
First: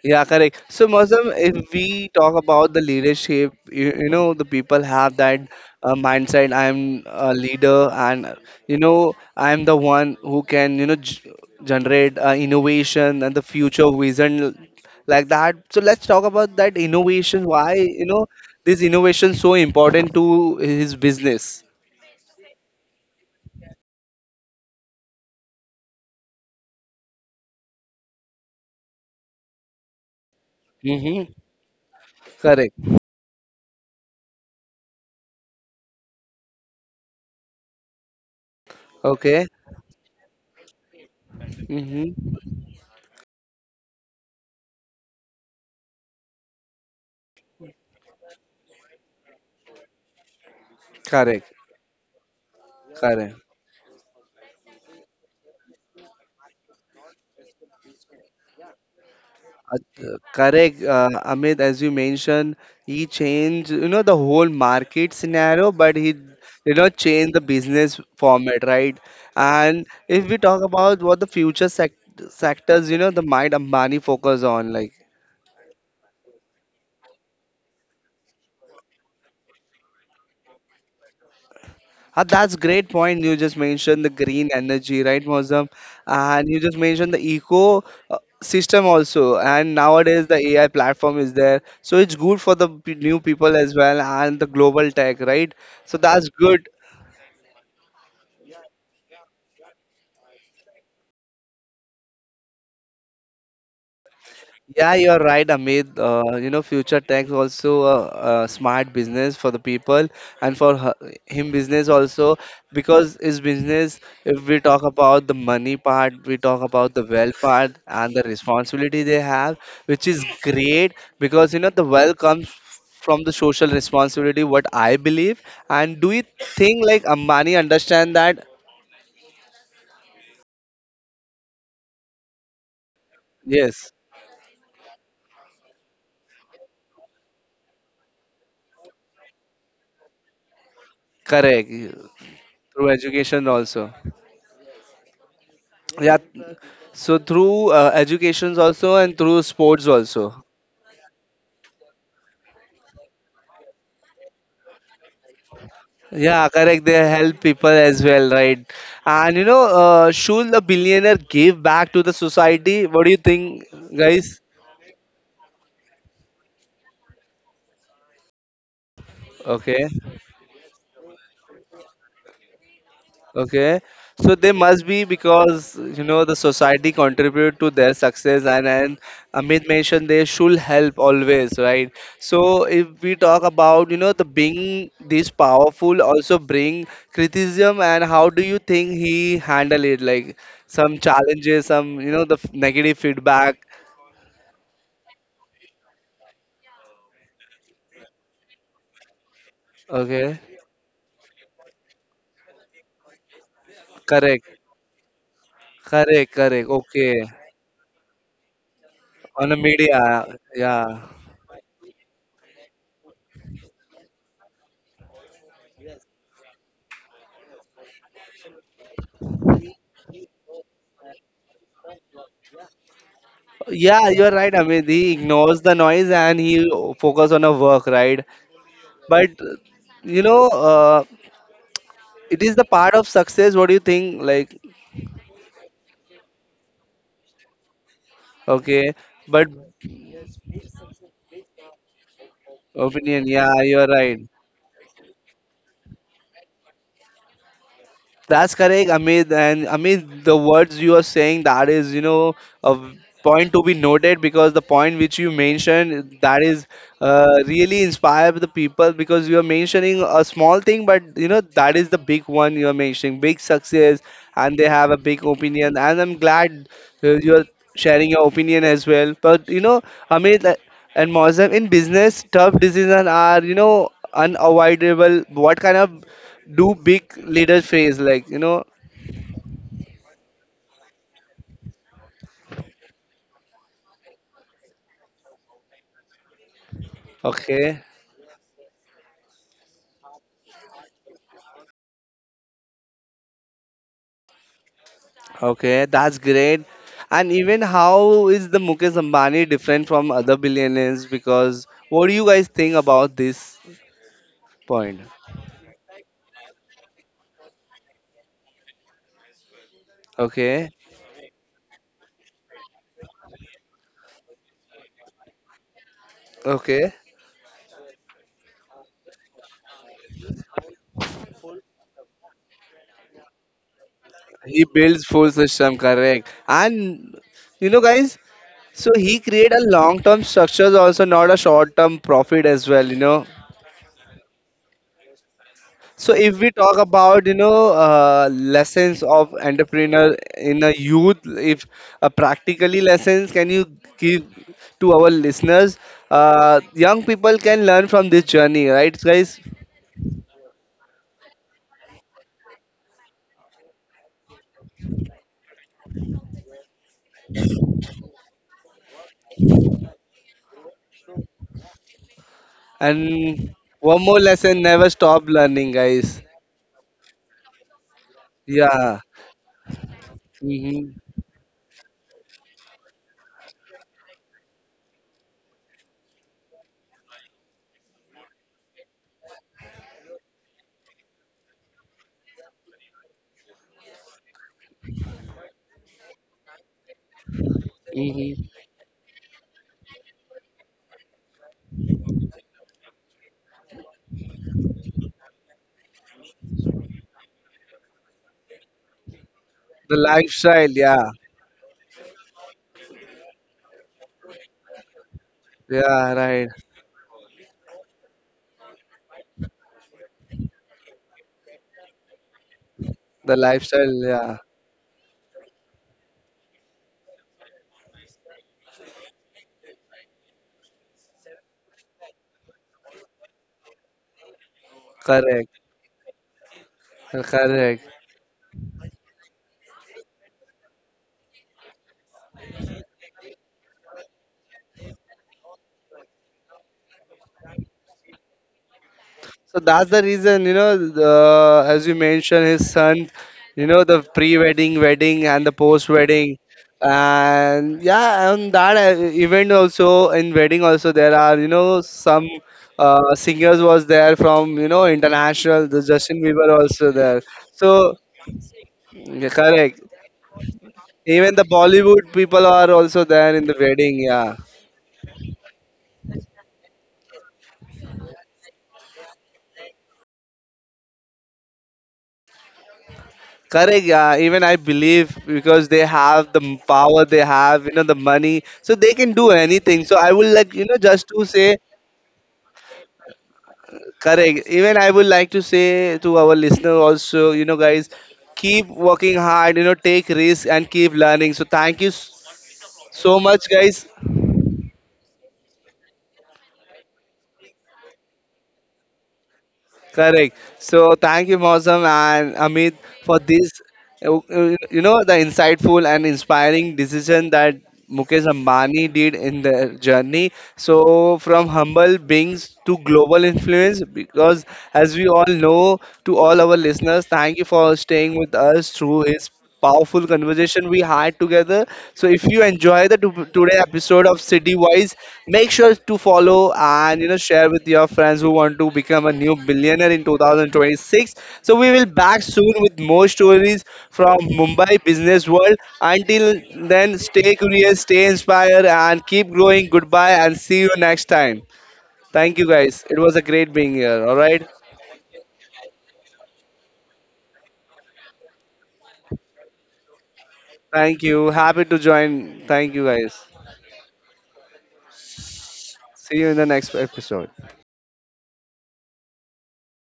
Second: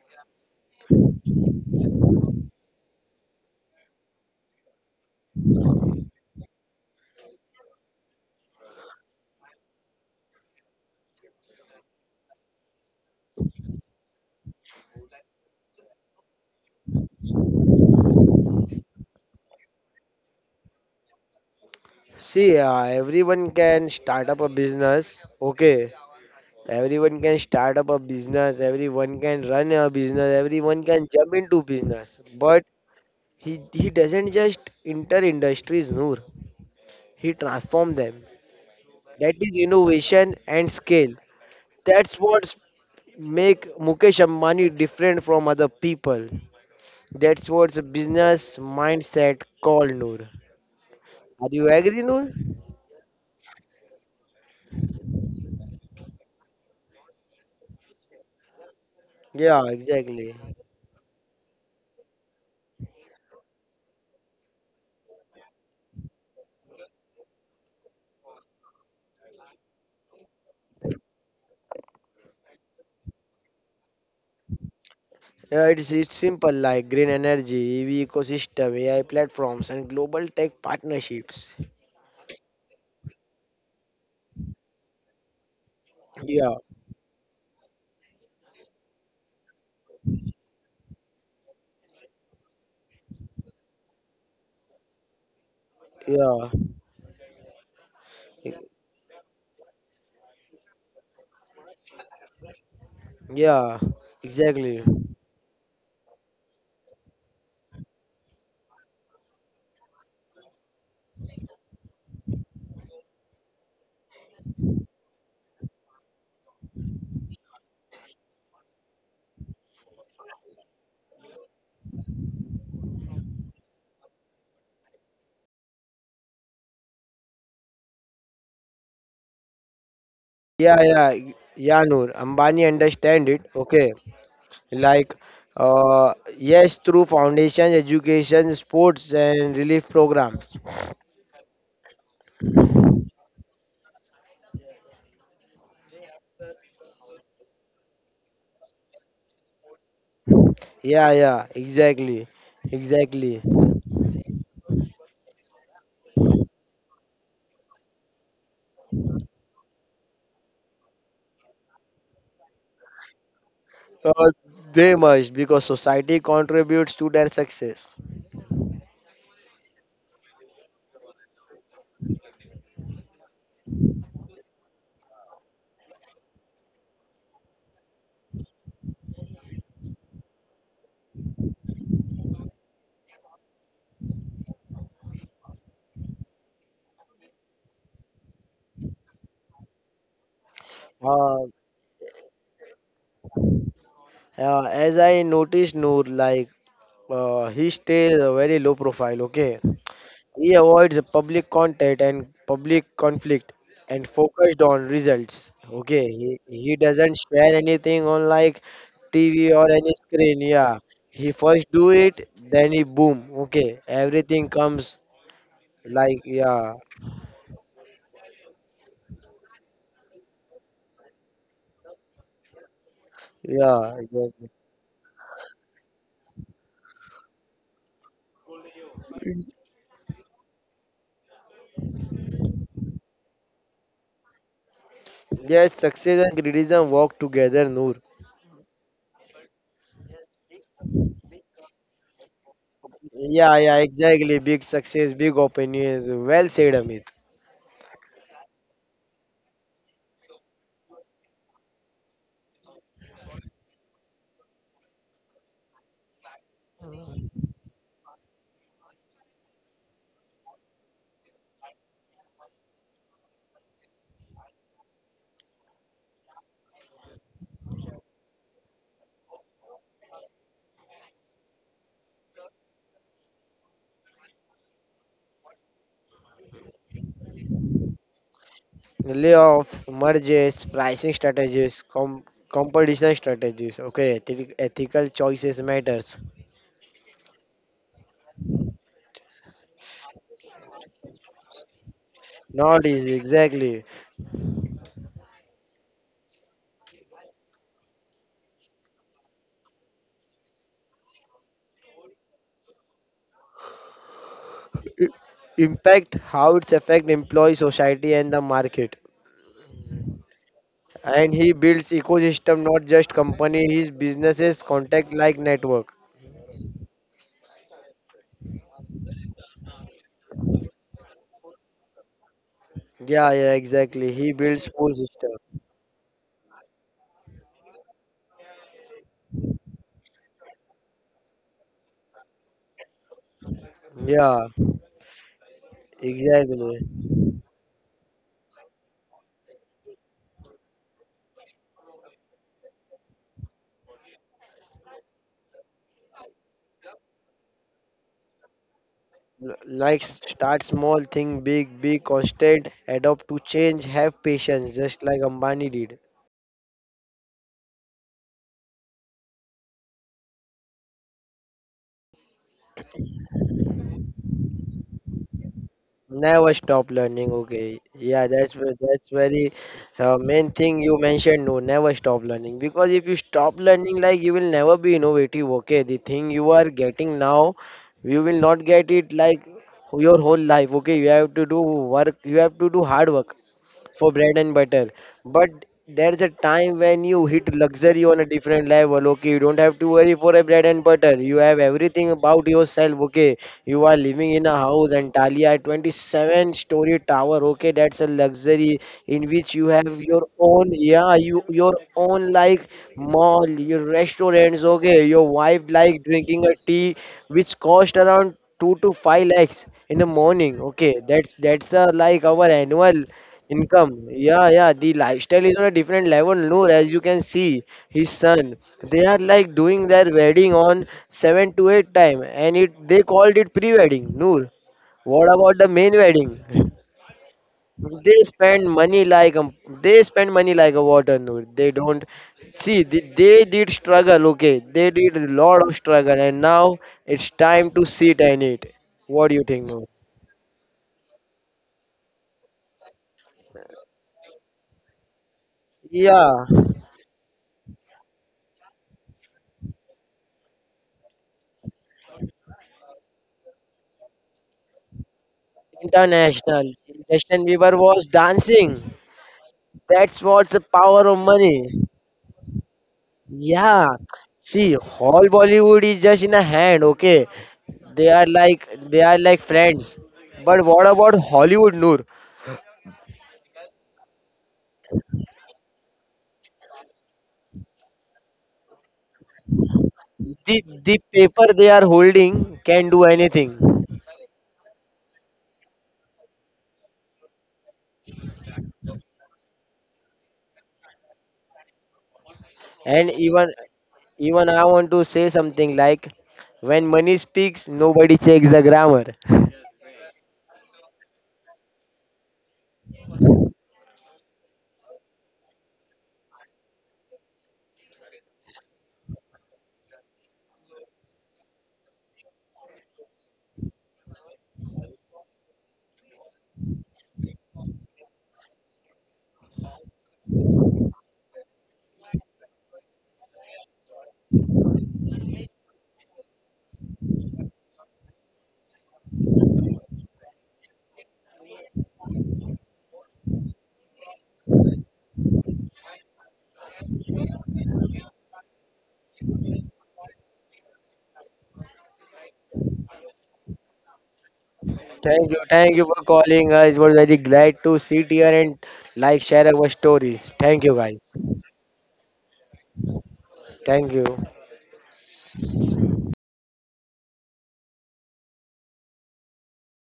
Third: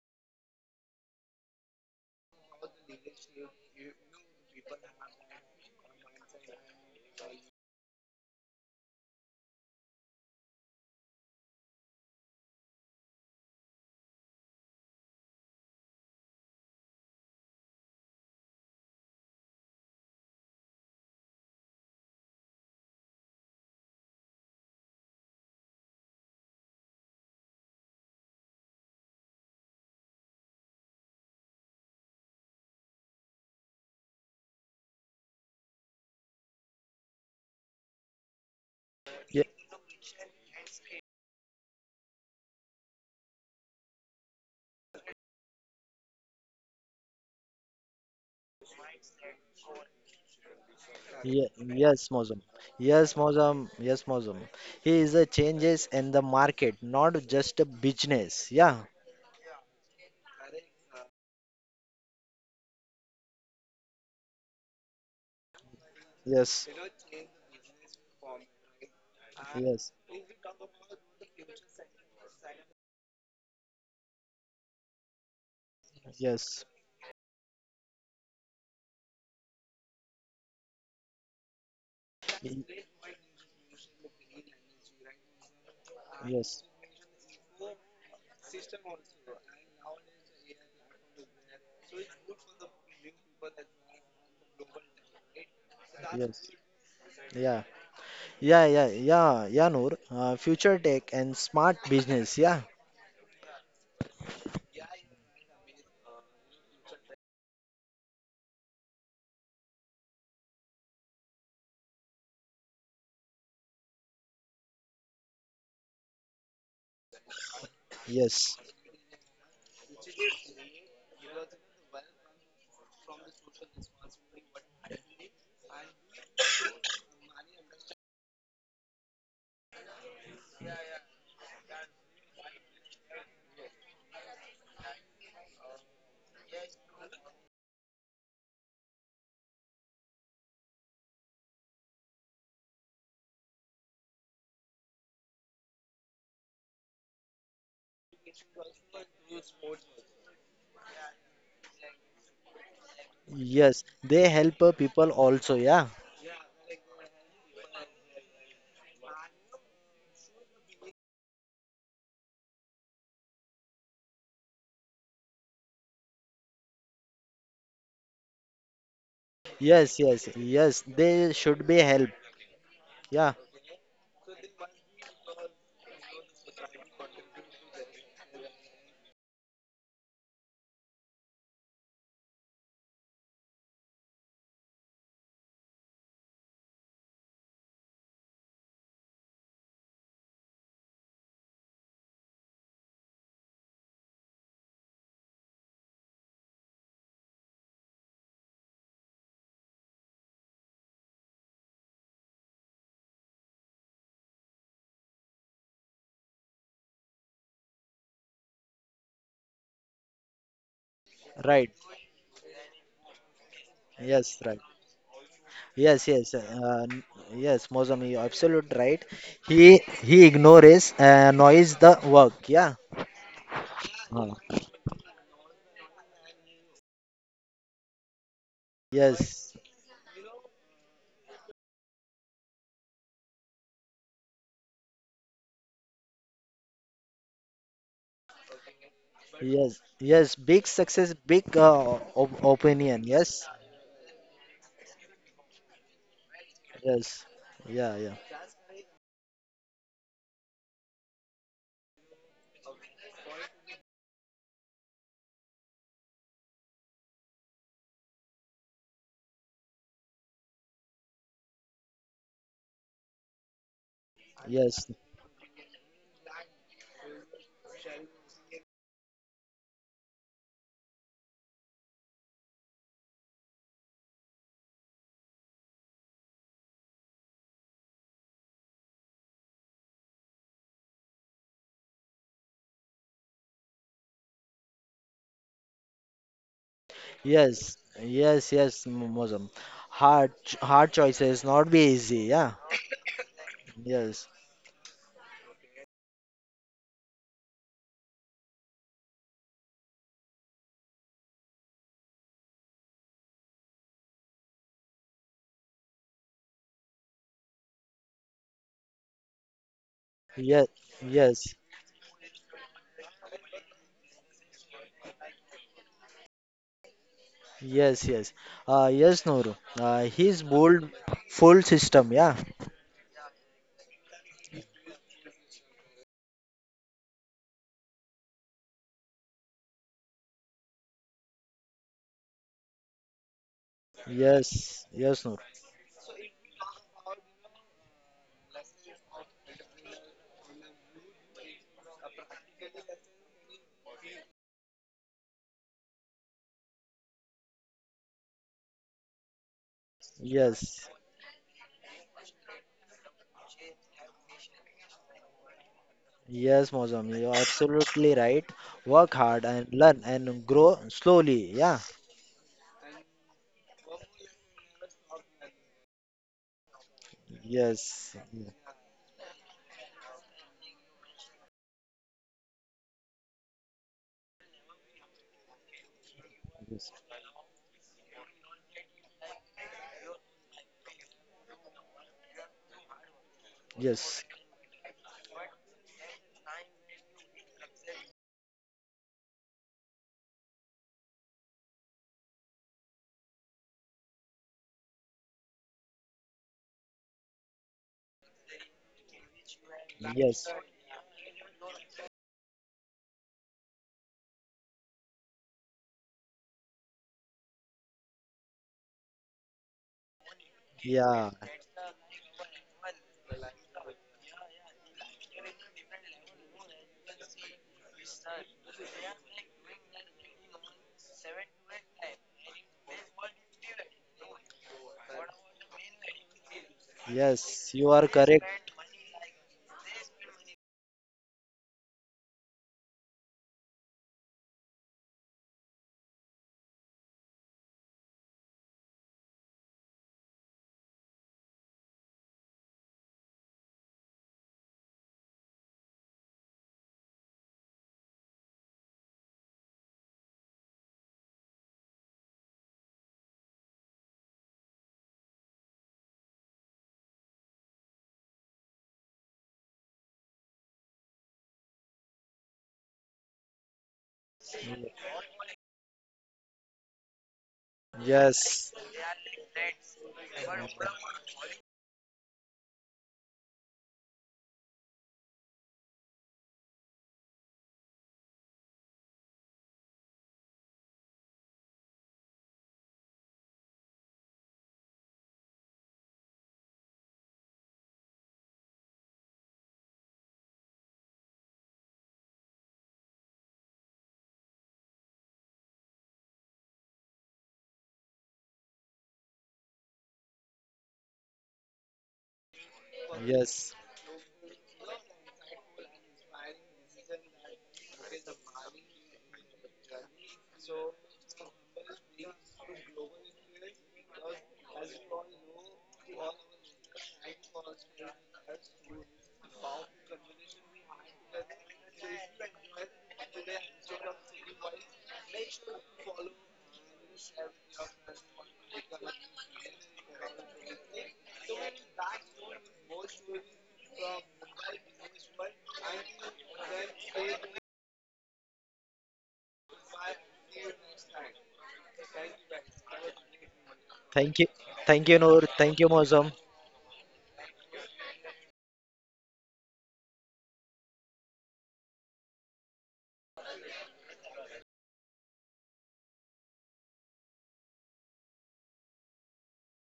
Yeah, correct. So, Muslim, if we talk about the leadership, you know, the people have that mindset. I'm a leader, and I'm the one who can, generate innovation and the future vision like that. So let's talk about that innovation. Why, this innovation so important to his business?
See, everyone can start up a business. Okay, everyone can start up a business. Everyone can run a business. Everyone can
Mm-hmm.
jump into business. But
Correct.
he doesn't just enter industries, Noor. He transforms them. That
yeah,
Okay.
is innovation and scale. That's what
Mm-hmm.
make Mukesh Ambani different from other people. That's what's a business mindset called Noor.
yeah,
Are
Correct.
you agree,
yes,
Noor?
Mozum. Yes,
Correct.
Mozum. Yes, Mozum. He is a changes in the market, not just a business. Yeah,
Yeah,
Uh,
exactly.
Correct, Amit, as you mentioned, he changed, the whole market scenario, but he
yes,
did not change the business format, right? And
yes,
if we talk about what the future sectors, the mind Ambani focus on, like.
Yeah, it's simple
yes,
like green energy, EV ecosystem, AI platforms, and global tech partnerships.
That's
y-
great point. You just mentioned the green energy, right, Mozam? And
Yeah,
yes,
you just mentioned the eco system also. And nowadays the AI platform is there, so it's good for the new people as well and the global tech, right? So that's
yes.
yeah,
good.
Yeah,
e-
yeah, yeah, yeah, yeah, Noor. Future tech and smart business. Yeah,
yeah, exactly.
Yeah, you are right, Amit. Future tech also a smart business for the people and for her, him business also, because his business, if we talk about the money part, we talk about the wealth part and the
yes,
responsibility they have, which is great, because the wealth comes from the social responsibility, what I believe. And do you think like Ambani understand that?
Yeah, yeah, y- yeah, Noor. Ambani understand it. Okay,
Yes,
like, yes, through foundation, education, sports, and relief programs.
correct. Through education also. Yeah, so through educations also and through sports also.
Yeah, yeah, exactly, exactly.
yes. They help people also. Yeah,
Yeah, correct, they help people as well, right? And should a billionaire give back to the society? What do you think,
Uh,
guys?
they must because society contributes to their success.
Okay.
yes, yes, yes. They should be help. Yeah,
Okay, so they must be, because the society contribute to their success, and Amit mentioned they should help always, right? So if we talk about the being this powerful also bring criticism, and how do you think he handle it? Like some
Uh,
challenges, some the negative feedback.
as I noticed, Noor, he stays a very low profile. Okay,
Okay,
he avoids the public content and public conflict and
correct,
focused on results. Okay,
correct,
he,
correct.
he doesn't
Okay,
share anything on like
on
TV
the
or any
media,
screen. Yeah,
yeah.
he first
right.
do it, then he boom. Okay,
Yes,
everything
right.
comes
Yes,
like
yes.
yeah,
Yes, Mozam, you absolute right. He ignores noise the work. Yeah.
yeah.
Yeah, you're
Uh,
Exactly.
right, Amit. He ignores the noise and he focus on a work, right? But
Yes,
you know, uh, it is the part of success. What do you think? Like,
Yes, success and criticism work together, Noor.
okay, but
yes, yes. Big success, big op opinion.
opinion.
Yes,
Yeah,
Yeah,
yeah,
you're right.
exactly. Big success, big opinions. Well said, Amit.
yes. Yeah, yeah.
That's correct, Amit. And Amit, the words you are saying, that is, a point to be noted, because the point which you mentioned, that is really inspire the people, because you are mentioning a small thing, but that is the big one you are mentioning: big success, and they
Yes,
have a big opinion. And I'm glad you are sharing your opinion as well. But you know, Amit and Mozam, in business, tough decisions are unavoidable. What kind of do big leader phase, like,
Layoffs, mergers, pricing strategies, competition strategies. Okay, ethical choices matters.
yes,
okay.
yes, yes, Mosam. Hard, hard choices not be easy. Yeah.
Not easy, exactly.
Yes.
Okay, that's great. And even how is the Mukesh Ambani different from other billionaires? Because what do you guys think about this point?
I- Impact how it's affect employee, society, and the market.
Yes.
Okay.
And he
Yes.
builds ecosystem, not just company. His businesses contact like network.
Okay,
Yes. Yes. Yes, Noor. He's bold, full system. Yeah.
Yeah, yeah, exactly. He
he
builds full
builds full
system.
system, correct. And you know, guys, so he create a long term structures also, not a short term profit as well, you know.
Yeah,
Yes. Yes, Noor.
So if we
exactly.
talk about lessons of entrepreneur in a youth, if practically lessons, can you give to our listeners? Young people can learn from this journey, right, guys?
Start
Yes.
small, think big, be constant, adapt to change, have patience, just like Ambani did.
Yes, Mosam. You're absolutely right. Work hard and learn and grow slowly. Yeah.
And one more lesson: never stop learning, guys.
Never stop learning. Okay,
Yes.
yeah,
Yeah.
that's very main thing
Hmm.
you mentioned. No, never stop learning because if you stop learning, like you will never be innovative. Okay, the thing you are
Yes.
getting now, you will not get it like your whole life. Okay, you have to do work. You have to do hard work for
Yes.
bread and butter. But there's a time when you hit luxury on a
Hmm.
different level. Okay, you don't have to worry for a bread and butter. You have everything about yourself. Okay, you are living in a house and Talia 27 story tower. Okay, that's a luxury in which you
The
have your
Yes.
own,
lifestyle, yeah,
yeah, you your own like mall, your restaurants. Okay, your wife like
yeah,
drinking
right.
a tea which cost around two to five lakhs in the morning. Okay,
Yeah.
that's like our annual.
The lifestyle,
Income,
yeah.
yeah, yeah. The lifestyle is on a different level. Noor, as you can see, his son, they are like doing their wedding on seven to eight time, and it they called it pre-wedding. Noor, what about
Correct,
the main wedding?
Yes.
correct.
You are
They
correct.
spend money like a, they spend money like a water. Noor, they don't see they did struggle. Okay, they did a lot of struggle, and now it's time to sit and eat. What do you
So
think, Noor?
that's the reason, you know, the, as you mentioned, his son, you know, the pre-wedding, wedding, and the
Yeah,
post-wedding, and yeah, on that event also, in wedding also, there are you know some singers was there from international. The Justin Bieber
international.
also there.
Justin Bieber
So
was dancing.
yeah, correct.
That's what's the power of
Even the
money.
Bollywood people are also there in the
Yeah.
wedding. Yeah.
See, whole Bollywood is just in a hand, okay? They are like
Yes.
they are like friends. But what about Hollywood, Noor?
Correct, yeah. Even I believe, because they have the power, they have the money, so they can do anything. So I would like
The the
just to
paper
say
they are holding can do anything.
correct. Even I would like to say to our listener also, you know, guys, keep working hard. You know, take risk and keep learning. So thank you
And
so much,
even
guys.
even I want to say something like when money speaks, nobody checks the grammar.
Correct. So thank you, Mosam and Amit, for this.
Yes.
You know, the insightful and inspiring decision that Mukesh Ambani did in their journey. So from humble beings to global influence, because as we all know, to all our listeners, thank you for staying with us through his powerful conversation we had together. So if you enjoy the today episode of City Wise, make sure to follow and you know share with your friends who want to become a new billionaire in 2026. So we will back soon with more stories from Mumbai business world. Until then, stay curious, stay inspired, and keep growing. Goodbye, and see you next time. Thank you, guys. It was a great being here. All
Thank you.
right.
Thank you, Noor.
Thank
Thank
you
you,
for
Mozam.
calling us. It was very glad to sit here and like share our stories. Thank you guys.
Thank you. Happy to join. Thank you, guys.
Thank you.
See you in the next episode.